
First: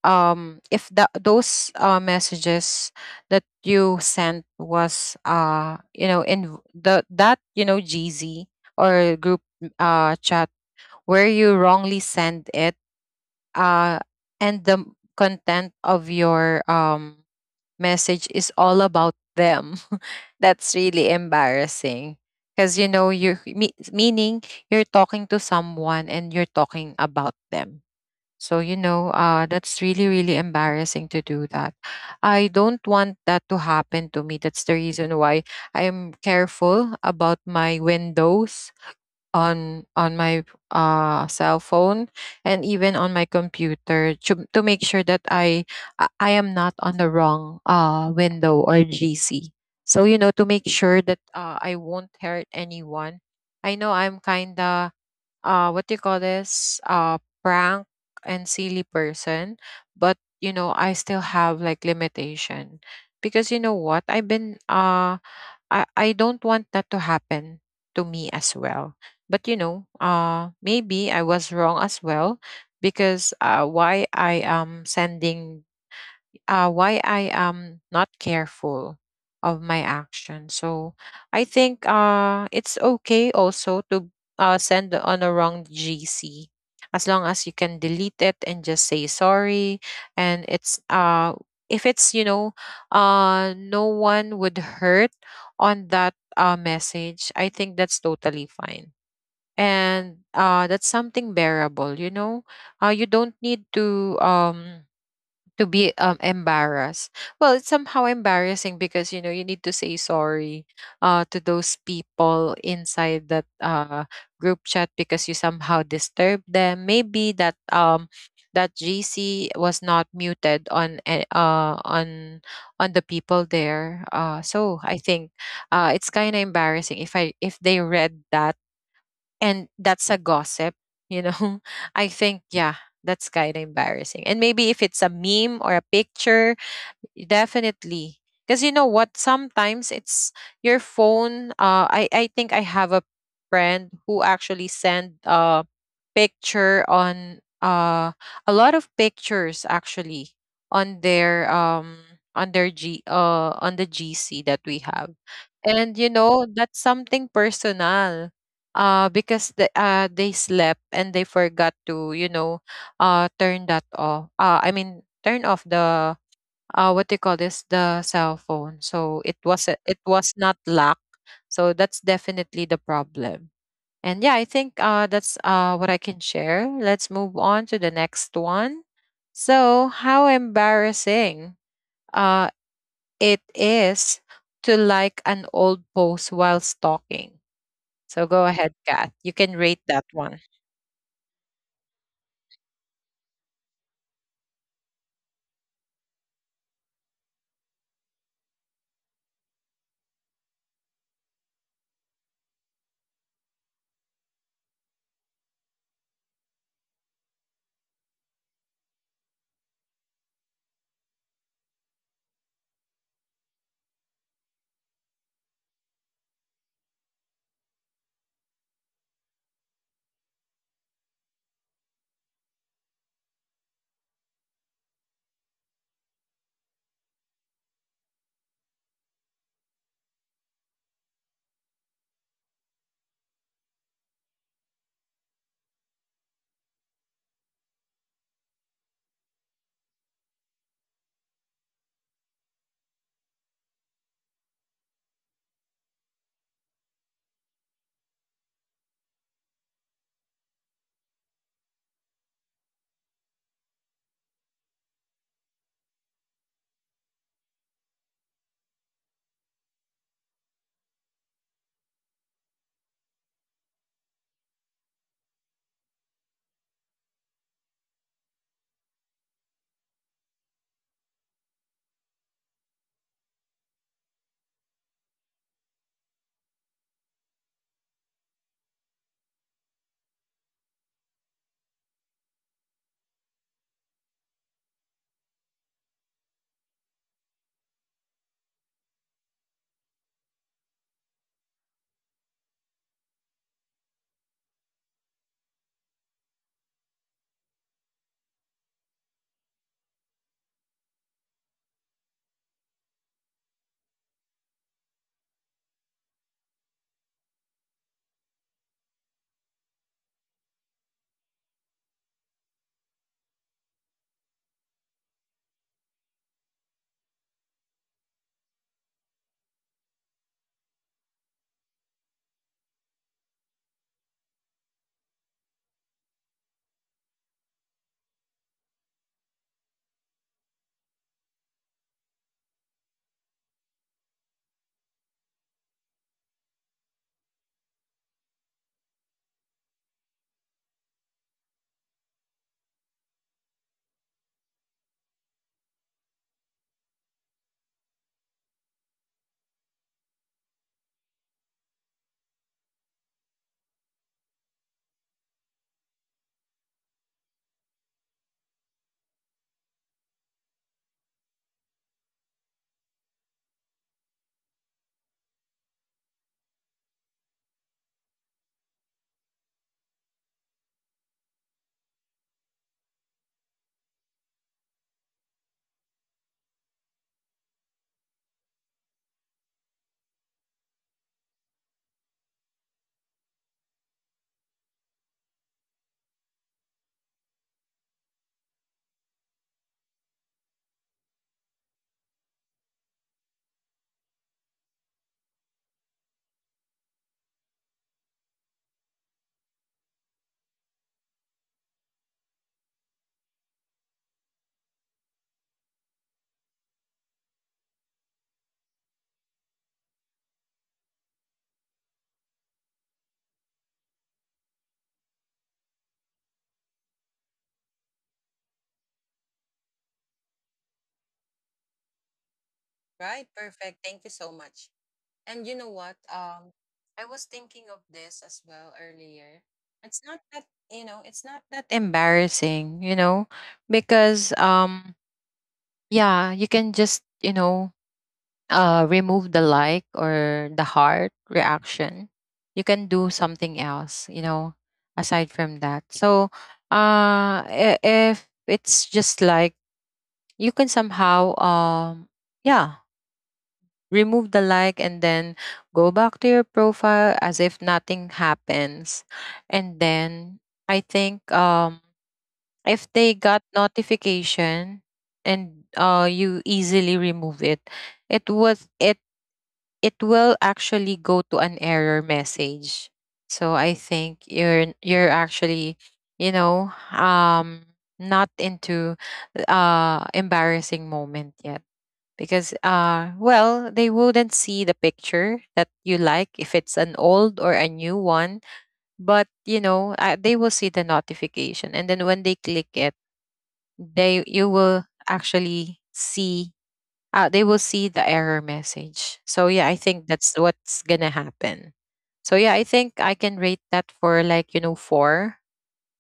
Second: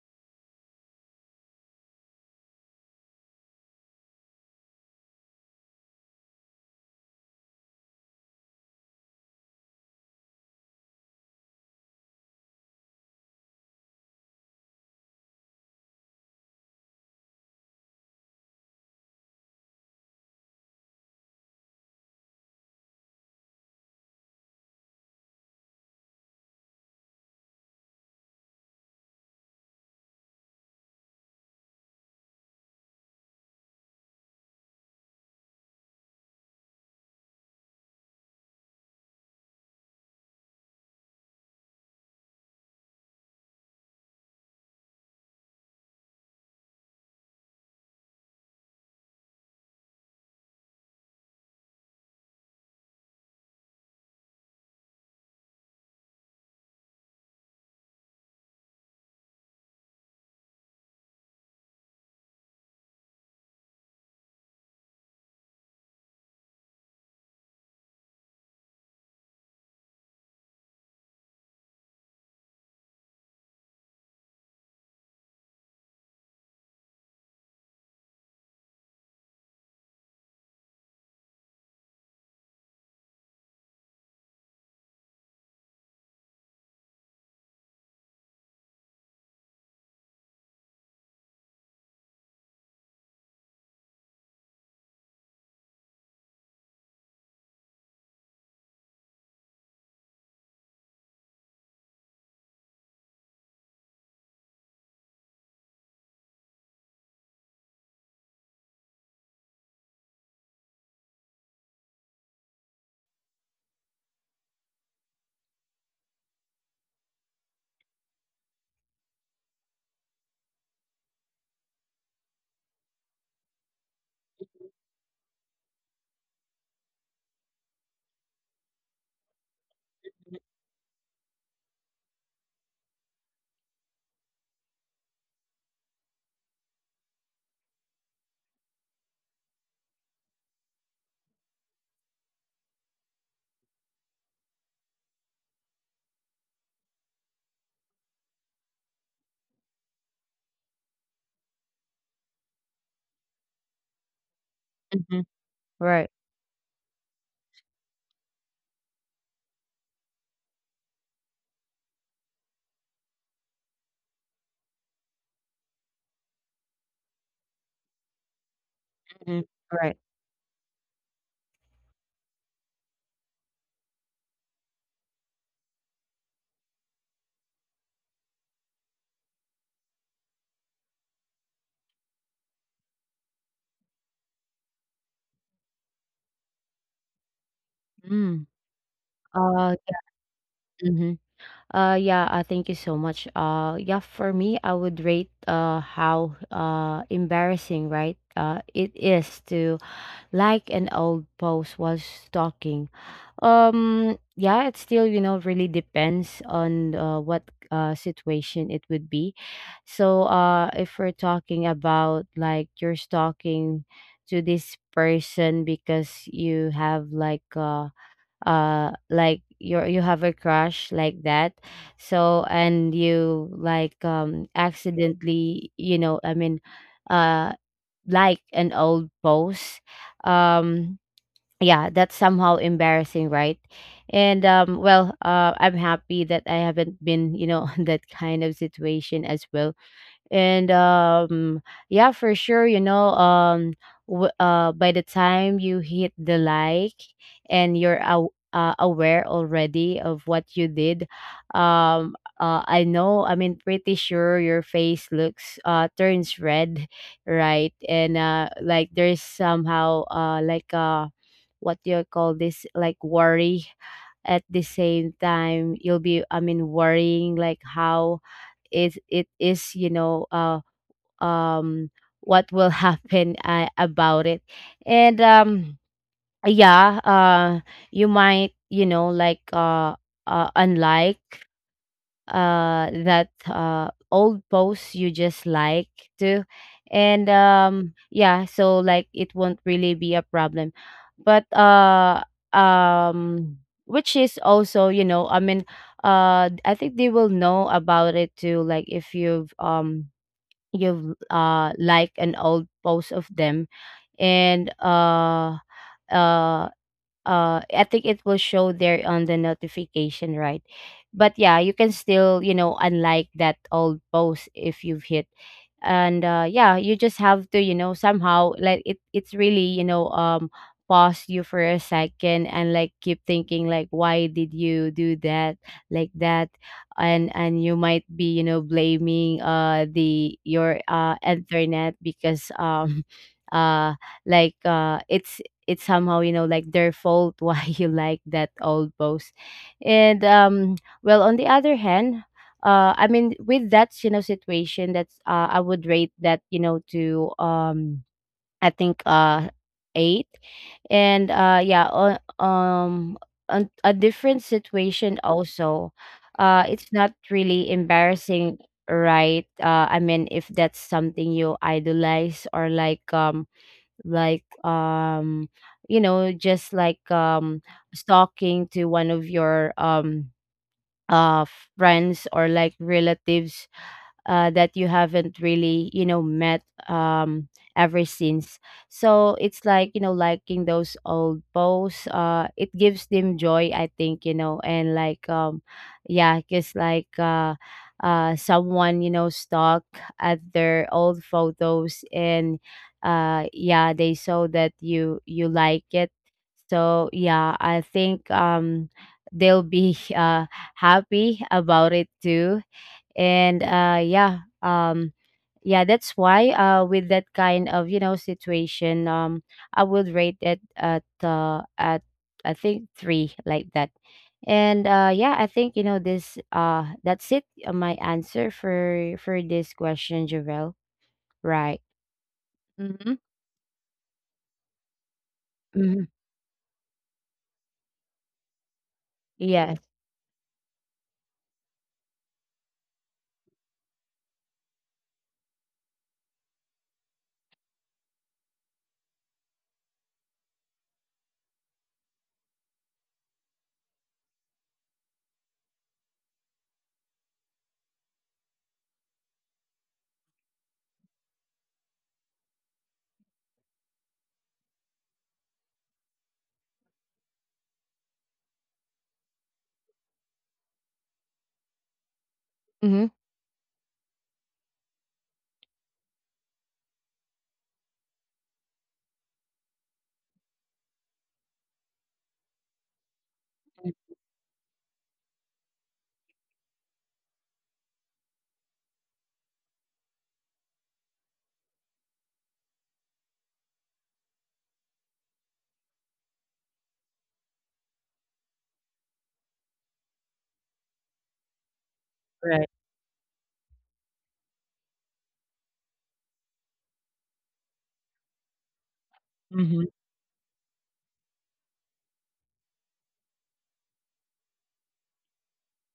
if the, those messages that you sent was, you know, in the, that you know, GZ or group chat, where you wrongly send it, uh and the content of your message is all about them. That's really embarrassing, because you know you're meaning you're talking to someone and you're talking about them. So, you know, that's really, really embarrassing to do that. I don't want that to happen to me. That's the reason why I am careful about my windows on my cell phone, and even on my computer, to make sure that I am not on the wrong window or GC. So, you know, to make sure that I won't hurt anyone. I know I'm kinda what do you call this, prank and silly person, but you know I still have like limitation. Because you know what, I've been I don't want that to happen to me as well. But you know, maybe I was wrong as well, because why I am sending, why I am not careful of my action. So I think it's okay also to send on a wrong GC, as long as you can delete it and just say sorry. And it's if it's, you know, no one would hurt on that message, I think that's totally fine. And that's something bearable, you know. You don't need to be embarrassed. Well, it's somehow embarrassing because you know you need to say sorry to those people inside that group chat, because you somehow disturbed them. Maybe that that GC was not muted on on the people there. So I think it's kind of embarrassing if I, if they read that, and that's a gossip, you know, I think, yeah, that's kind of embarrassing. And maybe if it's a meme or a picture, definitely. Because you know what? Sometimes it's your phone. I think I have a friend who actually sent picture on a lot of pictures actually on their um on their G on the GC that we have. Mm-hmm. And you Right. know, that's something personal. Because the, they slept and they forgot to, you know, turn that off. I mean, turn off the what do you call this? The cell phone. So it Mm-hmm. was, it Right. was not locked. So that's definitely the problem. And yeah, I think that's what I can share. Let's move on to the next one. So, how embarrassing uh, it is to like an old post while stalking. So, go Mm. ahead, Kat. You can uh rate that one. Yeah, thank you so much. Yeah, for me I would rate how embarrassing, right? It is to like an old post while stalking. Yeah, it still, you know, really depends on what situation it would be. So if we're talking about like you're stalking to this person because you have like you have a crush like that, so and you like accidentally, uh like an old post. um yeah, that's somehow embarrassing, right? and well I'm happy that I haven't been, you know, on that kind of situation as well. And Yeah, for sure, by the time you hit the like and you're aware already of what you did. I know I mean pretty sure your face looks turns red, right? and Like there's somehow what do you call this, like worry at the same time. You'll be, I mean, worrying like how is it is you know. Um what will happen about it? And Yeah. You might, you know, like, unlike that old posts you just like to And yeah, so like it won't really be a problem. But uh um which is also, you know, I think they will know about it too, like if you've liked an old post of them. And uh I think it will show there on the notification, right? But yeah, you can still, you know, unlike that old post if you've hit. And yeah, you just have to, you know, somehow like it. It's really, you know, pause you for a second and like keep thinking like why did you do that like that. And you might be, you know, blaming the your internet, because uh like it's somehow, you know, like their fault why you like that old post. And Well, on the other hand, I mean, with that, you know, situation, that's I would rate that, you know, to I think eight. And yeah, on a different situation also, it's not really embarrassing, right? I mean, if that's something you idolize or like, like um you know, just like, stalking to one of your uh friends or like relatives that you haven't really, you know, met um, ever since. So it's like, you know, liking those old posts, it gives them joy, I think, you know. And like Yeah, because someone, you know, stuck at their old photos, and yeah, they saw that you like it. So yeah, I think they'll be happy about it too. And yeah. Yeah, that's why, with that kind of, you know, situation, I would rate it at I think three like that. And yeah, I think, you know, this that's it, my answer for this question, Javel, right? Mm-hmm. Right, perfect. Thank you so much. And you know Mm-hmm. what? I was thinking of this as well earlier. Yes. It's not that, you know, it's not that embarrassing, you know, because yeah, you can just, you know, remove the like or the heart reaction. You can do something else, you know, aside from that. So if it's just like you can somehow, yeah, remove the like and then go back to your profile as if nothing happens, and then I think, if Mm-hmm. they got notification and you easily remove it, it was it it will actually go to an error message. So I think you're actually, you know, um not into embarrassing moment yet, because well, they wouldn't see the picture that you like if it's an old or a new one, but they will see the notification, and then when they click Right. it, they you will actually see, they will see the error message. So yeah, I Mm-hmm. think that's what's gonna happen. So yeah, I think I can rate that for like four.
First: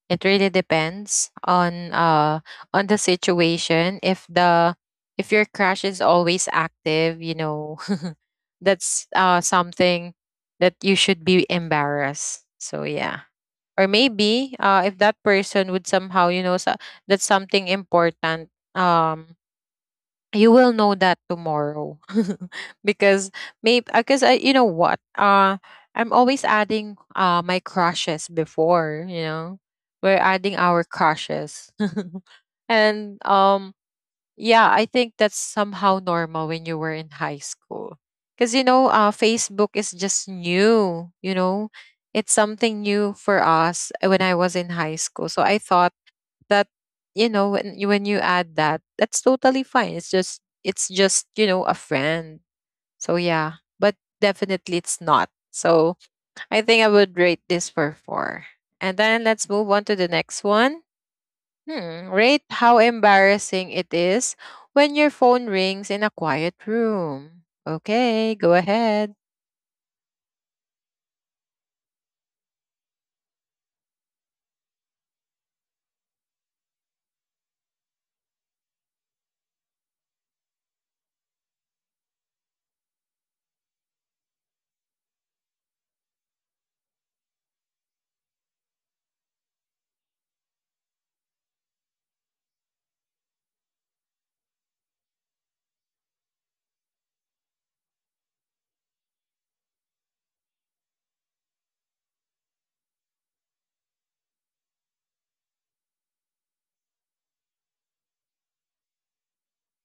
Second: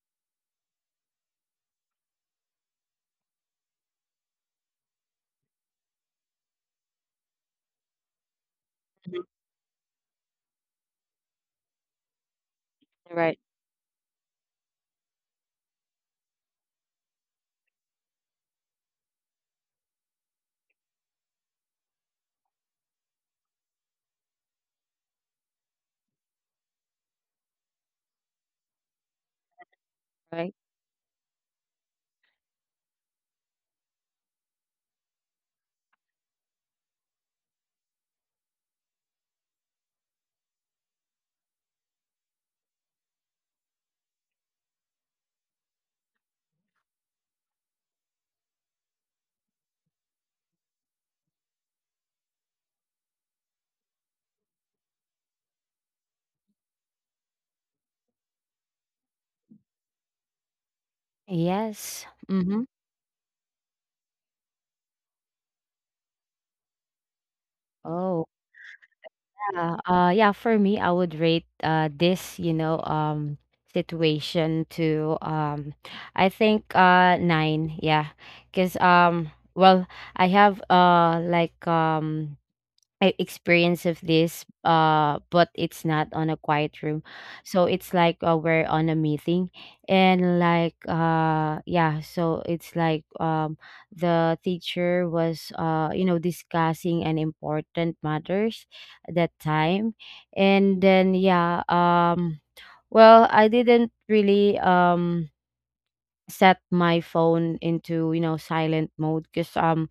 It really depends on on the situation. If your crash is always active, you know, that's something that you should be embarrassed. So yeah. Right. Or maybe if that person would somehow, so that's something important, you will know that tomorrow. Because maybe because I, you know what, I'm always adding my crushes before, we're Right. adding our crushes. And yeah, I think that's somehow normal when you were in high school, because Facebook is just new, it's something new for us, when I was in high school. So I thought that, when you add that, that's totally fine. It's just a friend, so yeah. But definitely it's not. So I think I would rate this for four, and then let's move on to the next one. Yes. Rate Mm-hmm. how embarrassing it is when your phone rings in a quiet room. Oh. Okay, go ahead. Yeah, yeah, for me, I would rate this, you know, situation to, I think nine, yeah. 'Cause well, I have I experience of this, but it's not on a quiet room. So it's like, we're on a meeting, and yeah. So it's like, the teacher was, you know, discussing an important matters at that time, and then yeah. Well, I didn't really set my phone into, you know, silent mode, because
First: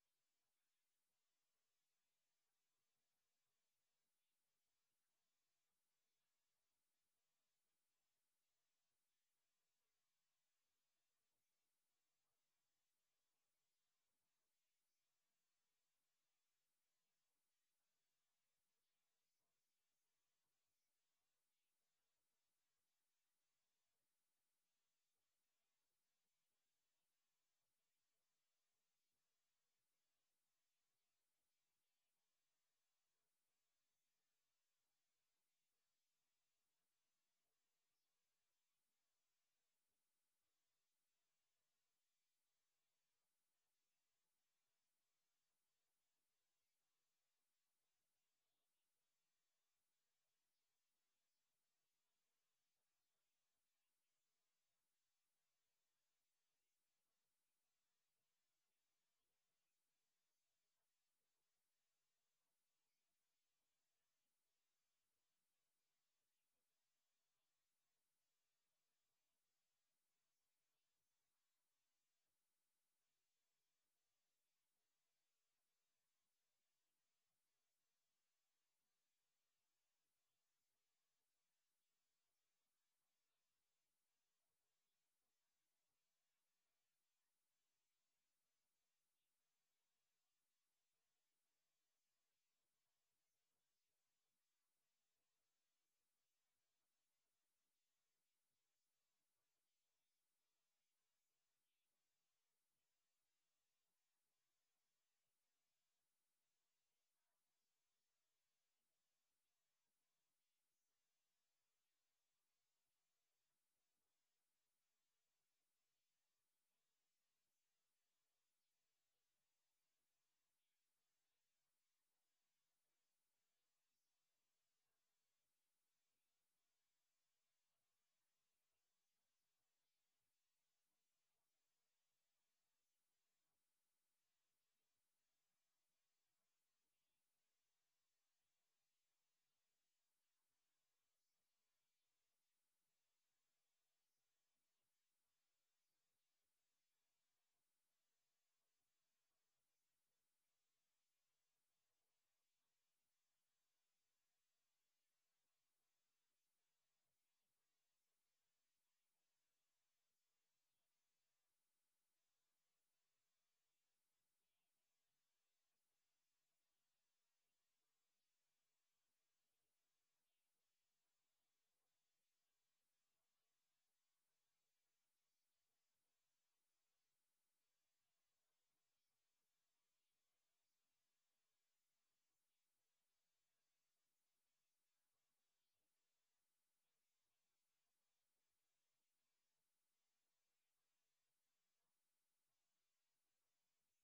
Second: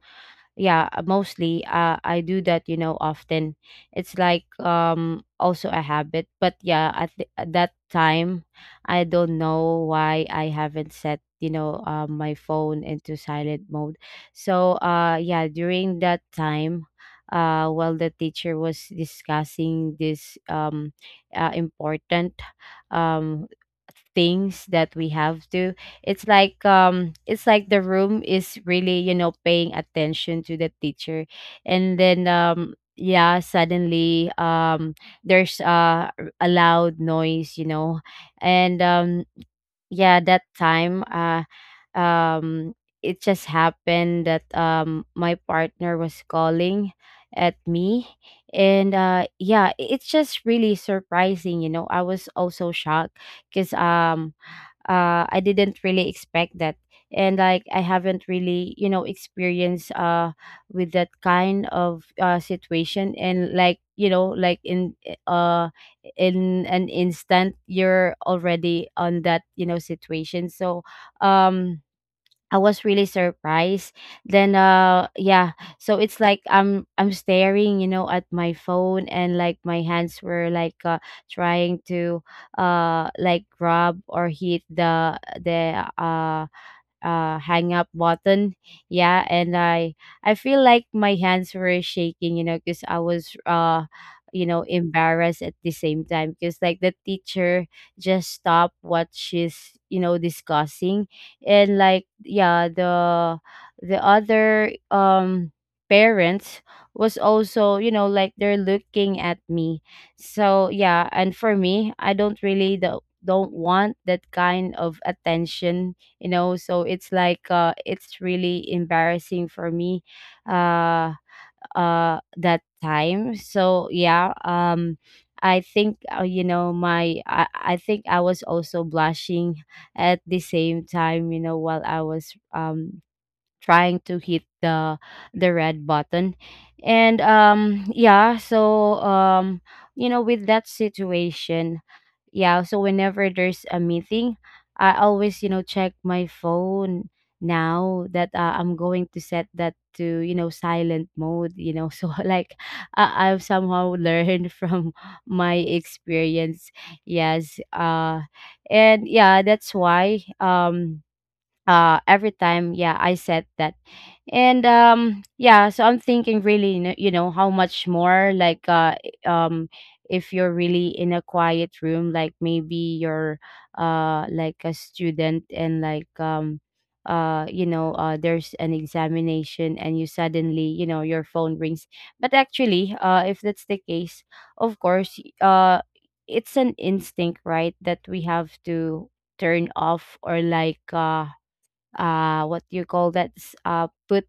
yeah, mostly, I do that, you know, often. It's like, also a habit, but yeah, at that time, I don't know why I haven't set, you know, my phone into silent mode. So yeah, during that time while the teacher was discussing this, important um things that we have to. It's like, it's like the room is really, you know, paying attention to the teacher. And then yeah, suddenly, there's, a loud noise, you know. And yeah, that time, um it just happened that my partner was calling at me. And yeah, it's just really surprising, you know, I was also shocked, because I didn't really expect that. And like I haven't really, you know, experienced with that kind of situation, and like, you know, like uh in an instant you're already on that, you know, situation. So um I was really surprised. Then yeah, so it's like I'm staring, you know, at my phone and like my hands were like, trying to like grab or hit the hang up button. Yeah, and I feel like my hands were shaking, you know, because I was you know, embarrassed at the same time, because like the teacher just stopped what she's, you know, discussing. And like, yeah, the other parents was also, you know, like they're looking at me. So yeah, and for me, I don't really the, don't want that kind of attention, you know. So it's like, it's really embarrassing for me, uh that time. So yeah, I think, you know, I think I was also blushing at the same time, you know, while I was trying to hit the red button. And yeah, so you know, with that situation, yeah, so whenever there's a meeting, I always, you know, check my phone now that, I'm going to set that to, you know, silent mode, you know, so like I I've somehow learned from my experience. Yes. And yeah, that's why every time, yeah, I set that. And yeah, so I'm thinking really, you know, how much more, like, um if you're really in a quiet room, like maybe you're like a student, and like, you know, there's an examination and you suddenly, you know, your phone rings. But actually, if that's the case, of course, it's an instinct, right, that we have to turn off, or like, what you call that, put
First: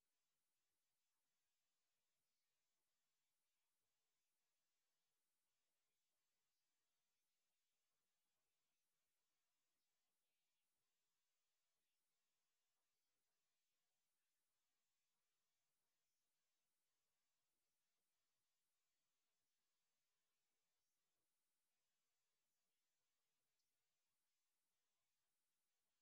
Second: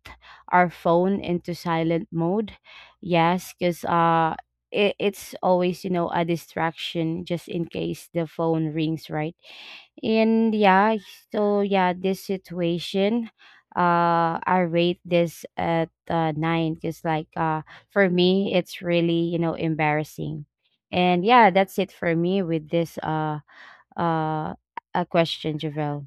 our phone into silent mode. Yes, because it, it's always, you know, a distraction just in case the phone rings, right? And yeah. So yeah, this situation, I rate this at nine, because like, for me it's really, you know, embarrassing. And yeah, that's it for me with this uh a question, Javel.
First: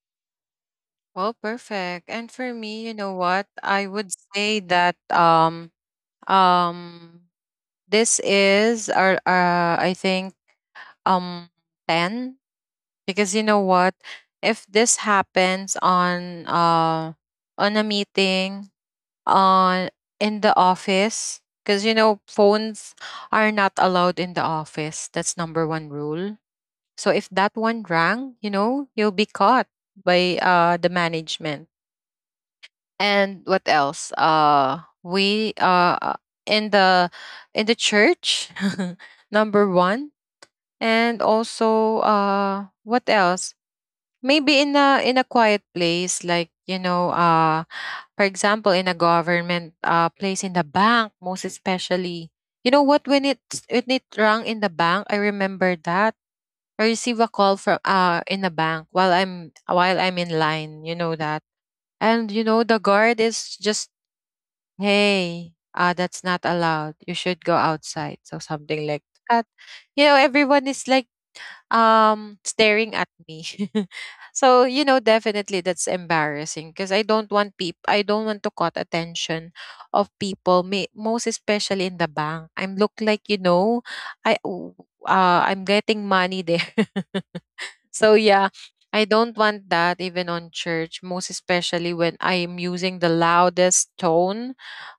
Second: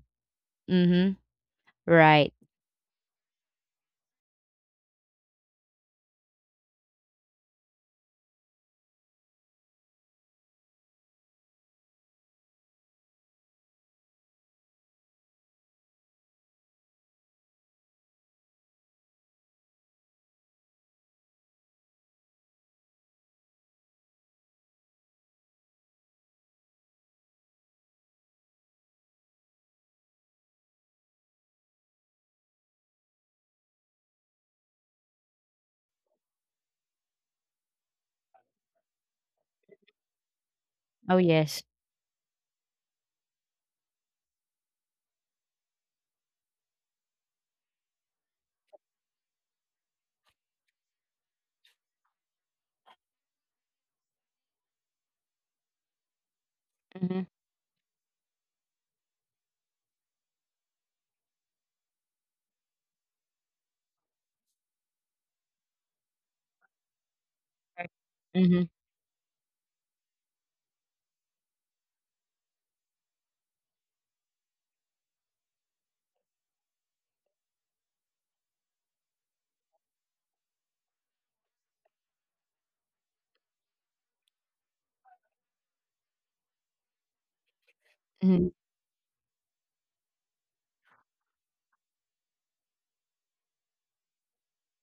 Mm-hmm. Well, perfect. And Right. for me, you know what, I would say that, um this is our, I think, um 10, because you know what, if this happens on on a meeting, on in the office, because phones are not allowed in the office. That's number one rule. So if that one rang, you'll be caught by the management. And what else? We In the church, number one. And Oh, yes. also, what else? Maybe in a quiet place, like, for example, in a government, place, in the bank most especially. You know what, when it rang in the bank. I remember that I receive a Mhm. call from, in the bank, while I'm in line, you know that. And the guard is just, hey, that's not allowed, you should go Right. outside, so Mhm. something like that. Everyone is like, staring at me. So, definitely, that's embarrassing, because I don't want people, I don't want to caught attention of people, most especially in the bank. I'm look like, i w- I'm getting money there. So yeah, Mhm. I don't want that, even on church, most especially when I'm using the loudest tone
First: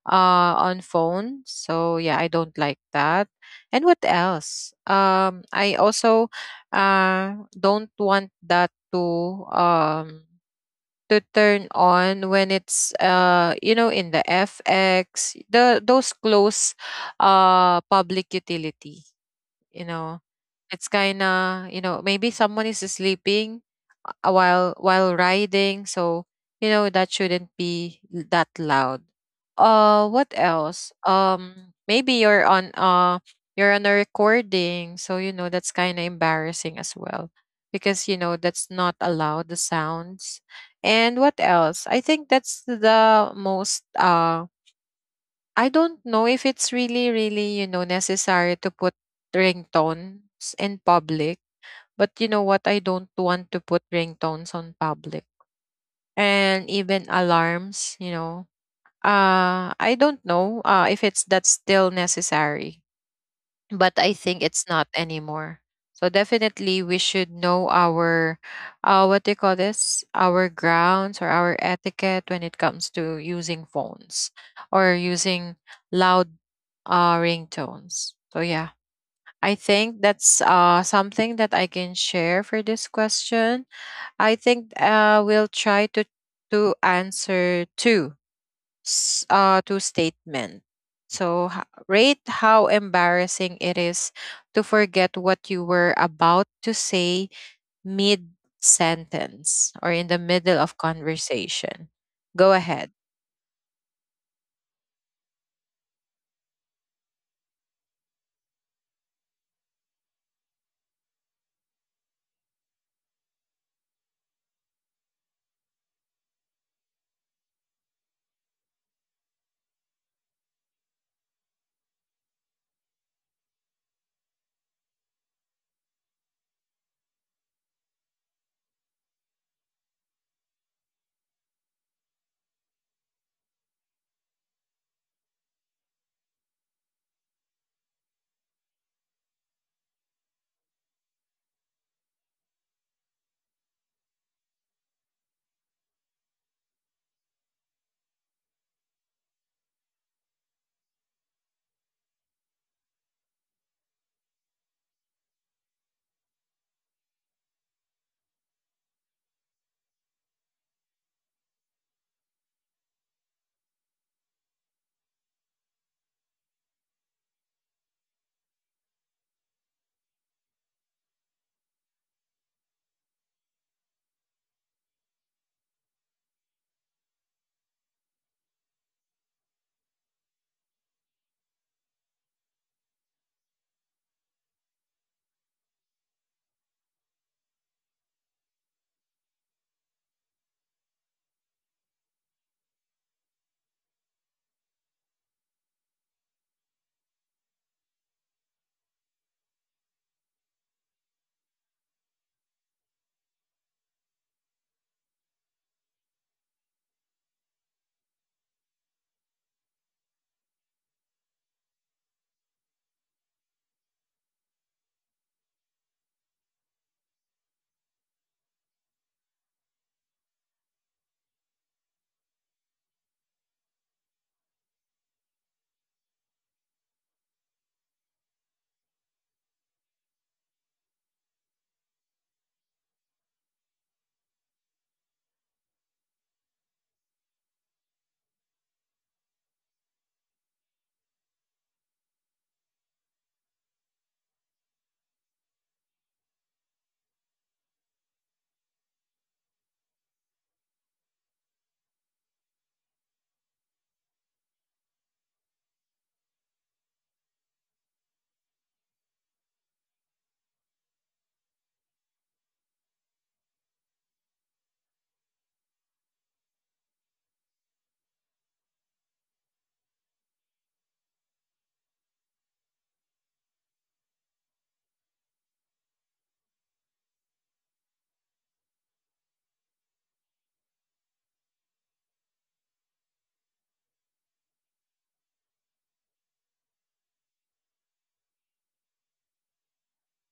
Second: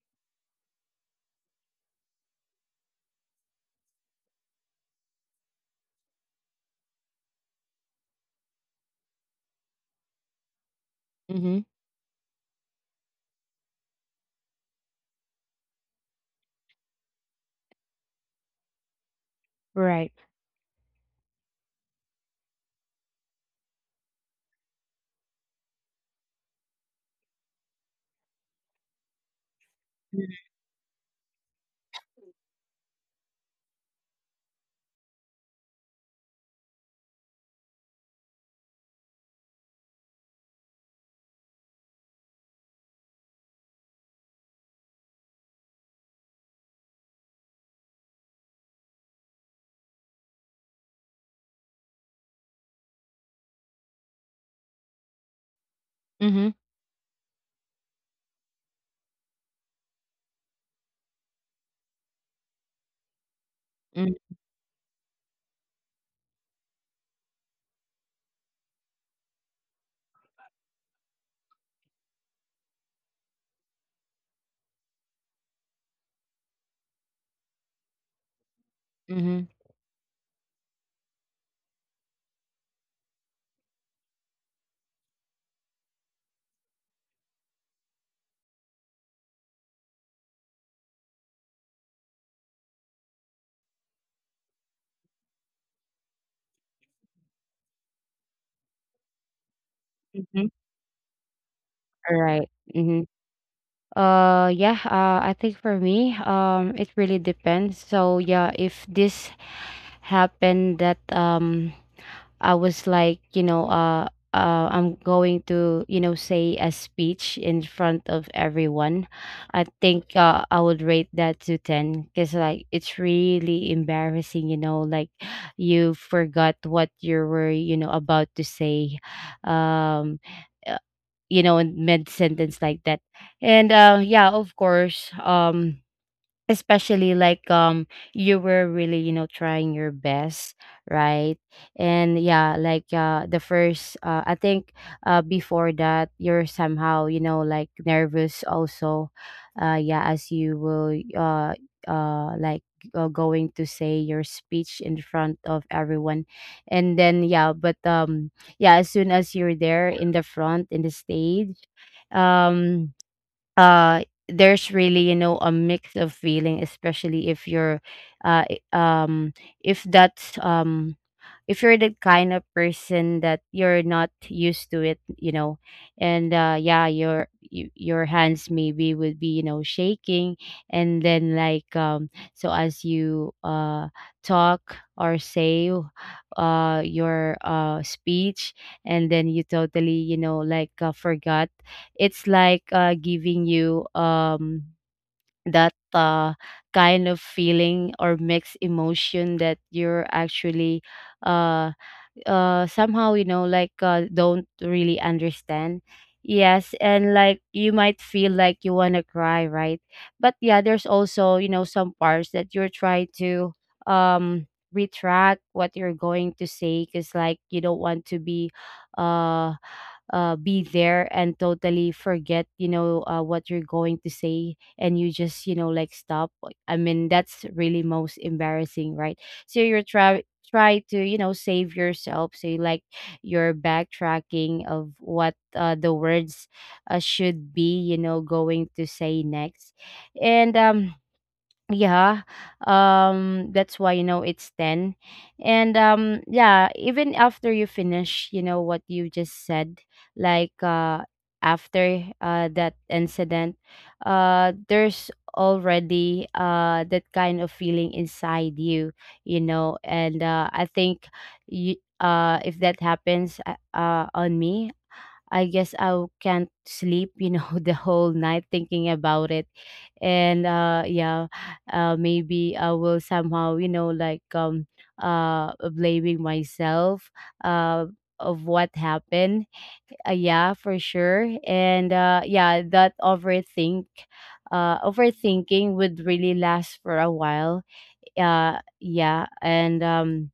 on phone. So yeah, I don't like that. And what else? I also, uh don't want that to, to Mhm. turn on when it's, you know, in the fx, the those close, public utility you Right. know it's kinda, maybe someone is sleeping, while riding, so you know that shouldn't be that loud. What Mhm. else? Maybe you're on a recording, so that's kind of embarrassing as well, because that's not allowed, the sounds. And what else? I think that's the most, I don't know if it's really really, necessary to put ringtones in public. But you know what, I don't want to put ringtones on public, Mhm. and even alarms. I don't know, if it's that's still necessary, but I think it's not anymore. So definitely, we should know our, what do you call this? Our grounds or our etiquette when it comes to using phones, or using loud, ringtones. So yeah, I Mhm. think that's, something that I can share for this question. I think, we'll try to answer two, two statement. So rate how embarrassing it is to forget what you were about to say mid sentence or in the middle Mhm. of conversation. Go Right. ahead. Mhm. Yeah. I think for me, it really depends. So yeah, if this happened that I was like, you know, I'm going to, you know, say a speech in front of everyone. I think, I would rate that to 10 because, like, it's really embarrassing, you know, like you forgot what you were, you know, about to say, um, uh, you know, in mid sentence like that. And yeah, of course. Especially like, you were really, you know, trying your best, right? And yeah, like, the first, I think, before that you're somehow, you know, like nervous also, yeah, as you will like, going to say your speech in front of everyone. And then yeah. But yeah, as soon as you're there in the front in the stage, um uh there's really, you know, a mix of feeling, especially if you're uh i- um if that's if you're the kind of person that you're not used to it, you know. And yeah, your your hands maybe would be, you know, shaking. And then, like, so as you talk or say your speech, and then you totally, you know, like, forgot. It's like, giving you that kind of feeling or mixed emotion, that you're actually uh somehow, you know, like, don't really understand. Yes. And like, you might feel like you want to cry, right? But yeah, there's also, you know, some parts that you're trying to um retract what you're going to say, because like, you don't want to uh be there and totally forget, you know, what you're going to say, and you just, you know, like, stop. I mean, that's really most embarrassing, right? So you're try to, you know, save yourself, so you like, you're backtracking of what, the words, should be, you know, going to say next. And yeah, that's why, you know, it's 10. And yeah, even after you finish, you know, what you just said, like, after that incident, there's already that kind of feeling inside you, you know. And I think you, if that happens, on me, I guess I can't sleep, you know, the whole night thinking about it. And yeah, maybe I will somehow, you know, like, blaming myself uh of what happened. Yeah, for sure. And yeah, that overthinking would really last for a while. Yeah, and um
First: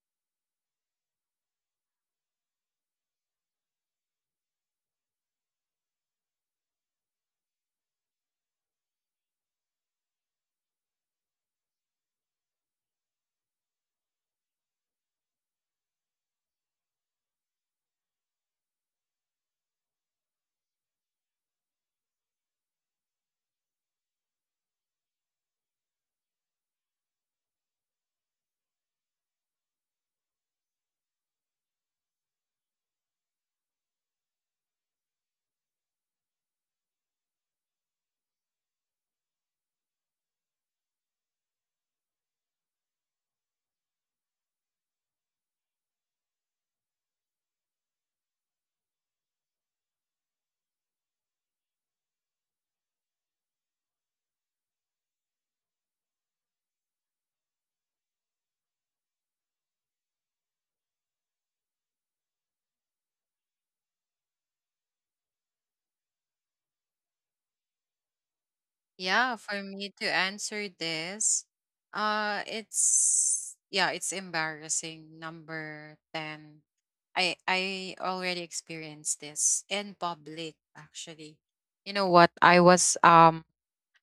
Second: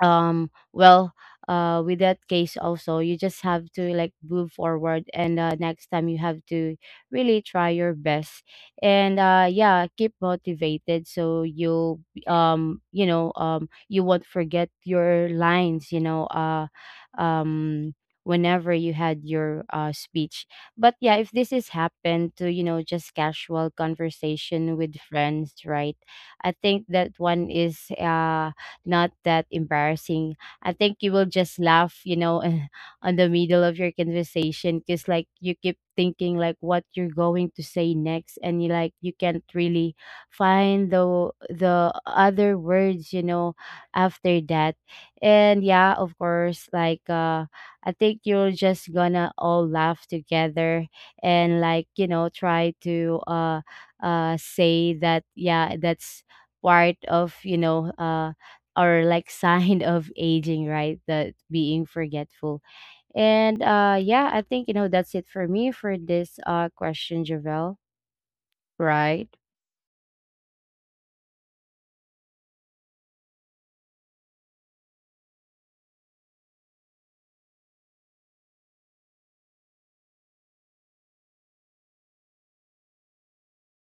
um well, with that case also, you just have to like move forward and, next time you have to really try your best. And yeah, keep motivated so you'll you know, you won't forget your lines, you know, um whenever you had your speech. But yeah, if this has happened to, you know, just casual conversation with friends, right? I think that one is not that embarrassing. I think you will just laugh, you know, on the middle of your conversation, because like, you keep thinking like what you're going to say next, and you like, you can't really find the other words, you know, after that. And yeah, of course, like, I think you're just gonna all laugh together and, like, you know, try to say that, yeah, that's part of, you know, or like sign of aging, right? That being forgetful. And yeah, I think, you know, that's it for me for this question, Javelle. Right? Yeah, for me to answer this, it's, it's embarrassing. Number 10. I already experienced this in public actually. You know what?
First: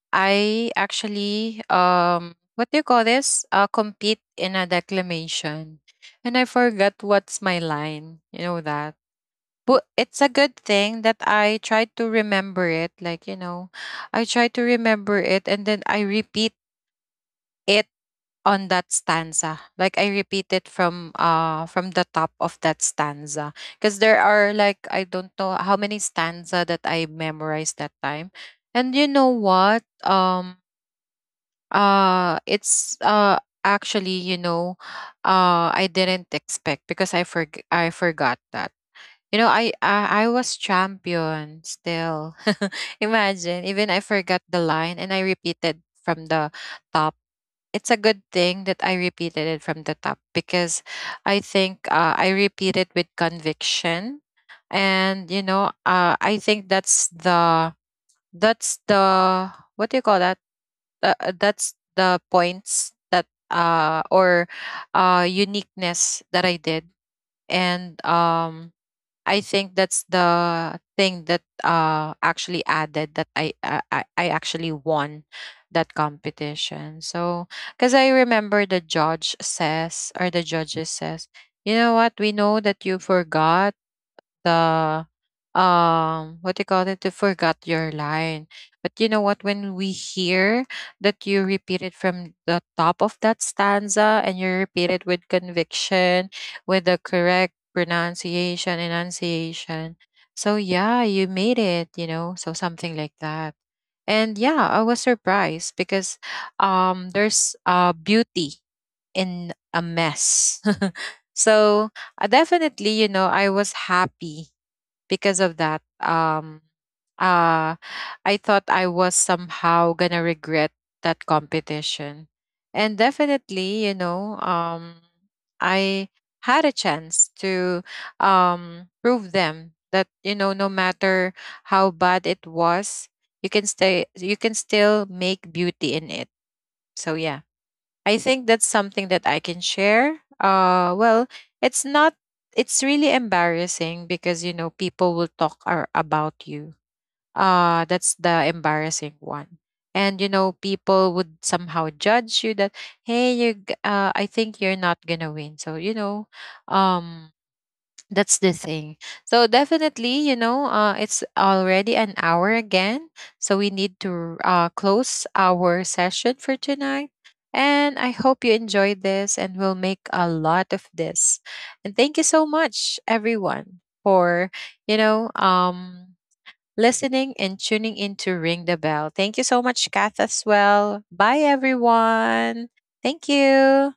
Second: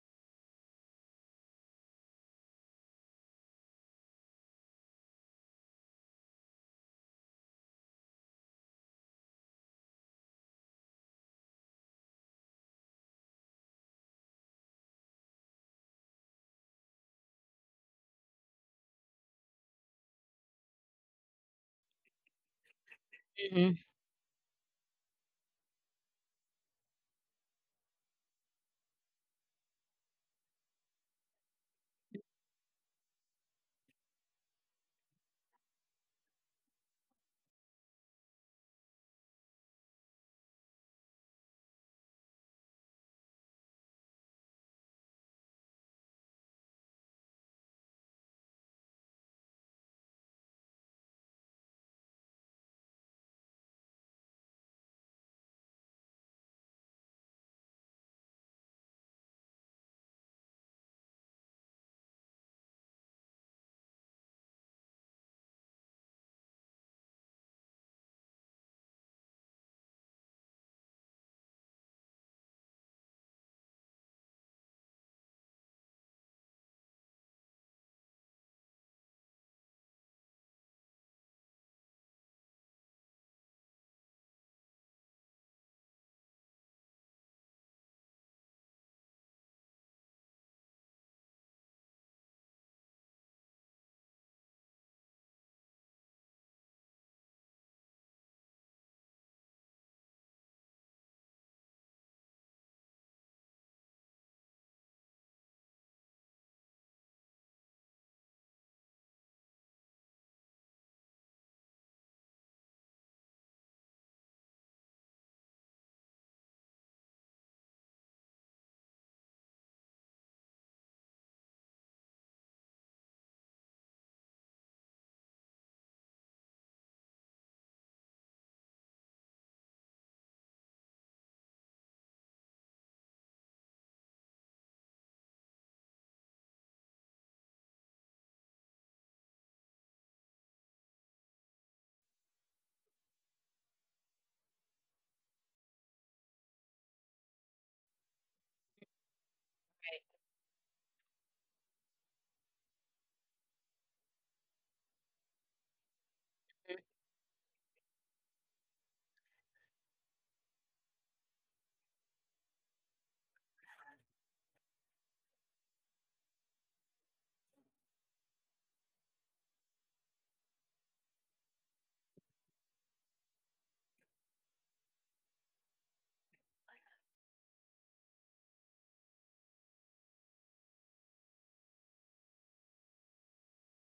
I actually, what do you call this? Compete in a declamation. And I forgot what's my line. You know that, but it's a good thing that I try to remember it. Like, I try to remember it, and then I repeat it on that stanza. Like I repeat it from from the top of that stanza. Because there are, like, I don't know how many stanza that I memorized that time. And you know what? It's, actually, I didn't expect, because I I forgot that. You know, I was champion still. Imagine, even I forgot the line and I repeated from the top. It's a good thing that I repeated it from the top, because I think, I repeated with conviction, and, I think that's the that's the what do you call that? That's the points that or uniqueness that I did, and I think that's the thing that actually added that I actually won that competition. So, because I remember the judges says, you know what, we know that you forgot the, what do you call it, to forgot your line, but you know what, when we hear that you repeat it from the top of that stanza, and you repeat it with conviction, with the correct pronunciation enunciation, so yeah, you made it, so something like that. And yeah, I was surprised, because there's beauty in a mess. So, definitely, I was happy because of that, uh I thought I was somehow gonna regret that competition. And definitely, I had a chance to, prove them that, no matter how bad it was, you can stay you can still make beauty in it, so yeah. I think that's something that I can share. Well, it's not. It's really embarrassing, because people will talk about you. That's the embarrassing one. And people would somehow judge you that, hey, you. I think you're not gonna win. So um, that's the thing. So definitely, it's already an hour again. So we need to, close our session for tonight. And I hope you enjoyed this, and we'll make a lot of this. And thank you so much, everyone, for you know, um, listening and tuning in to Ring the Bell. Thank you so much, Kath, as well. Bye, everyone. Thank you.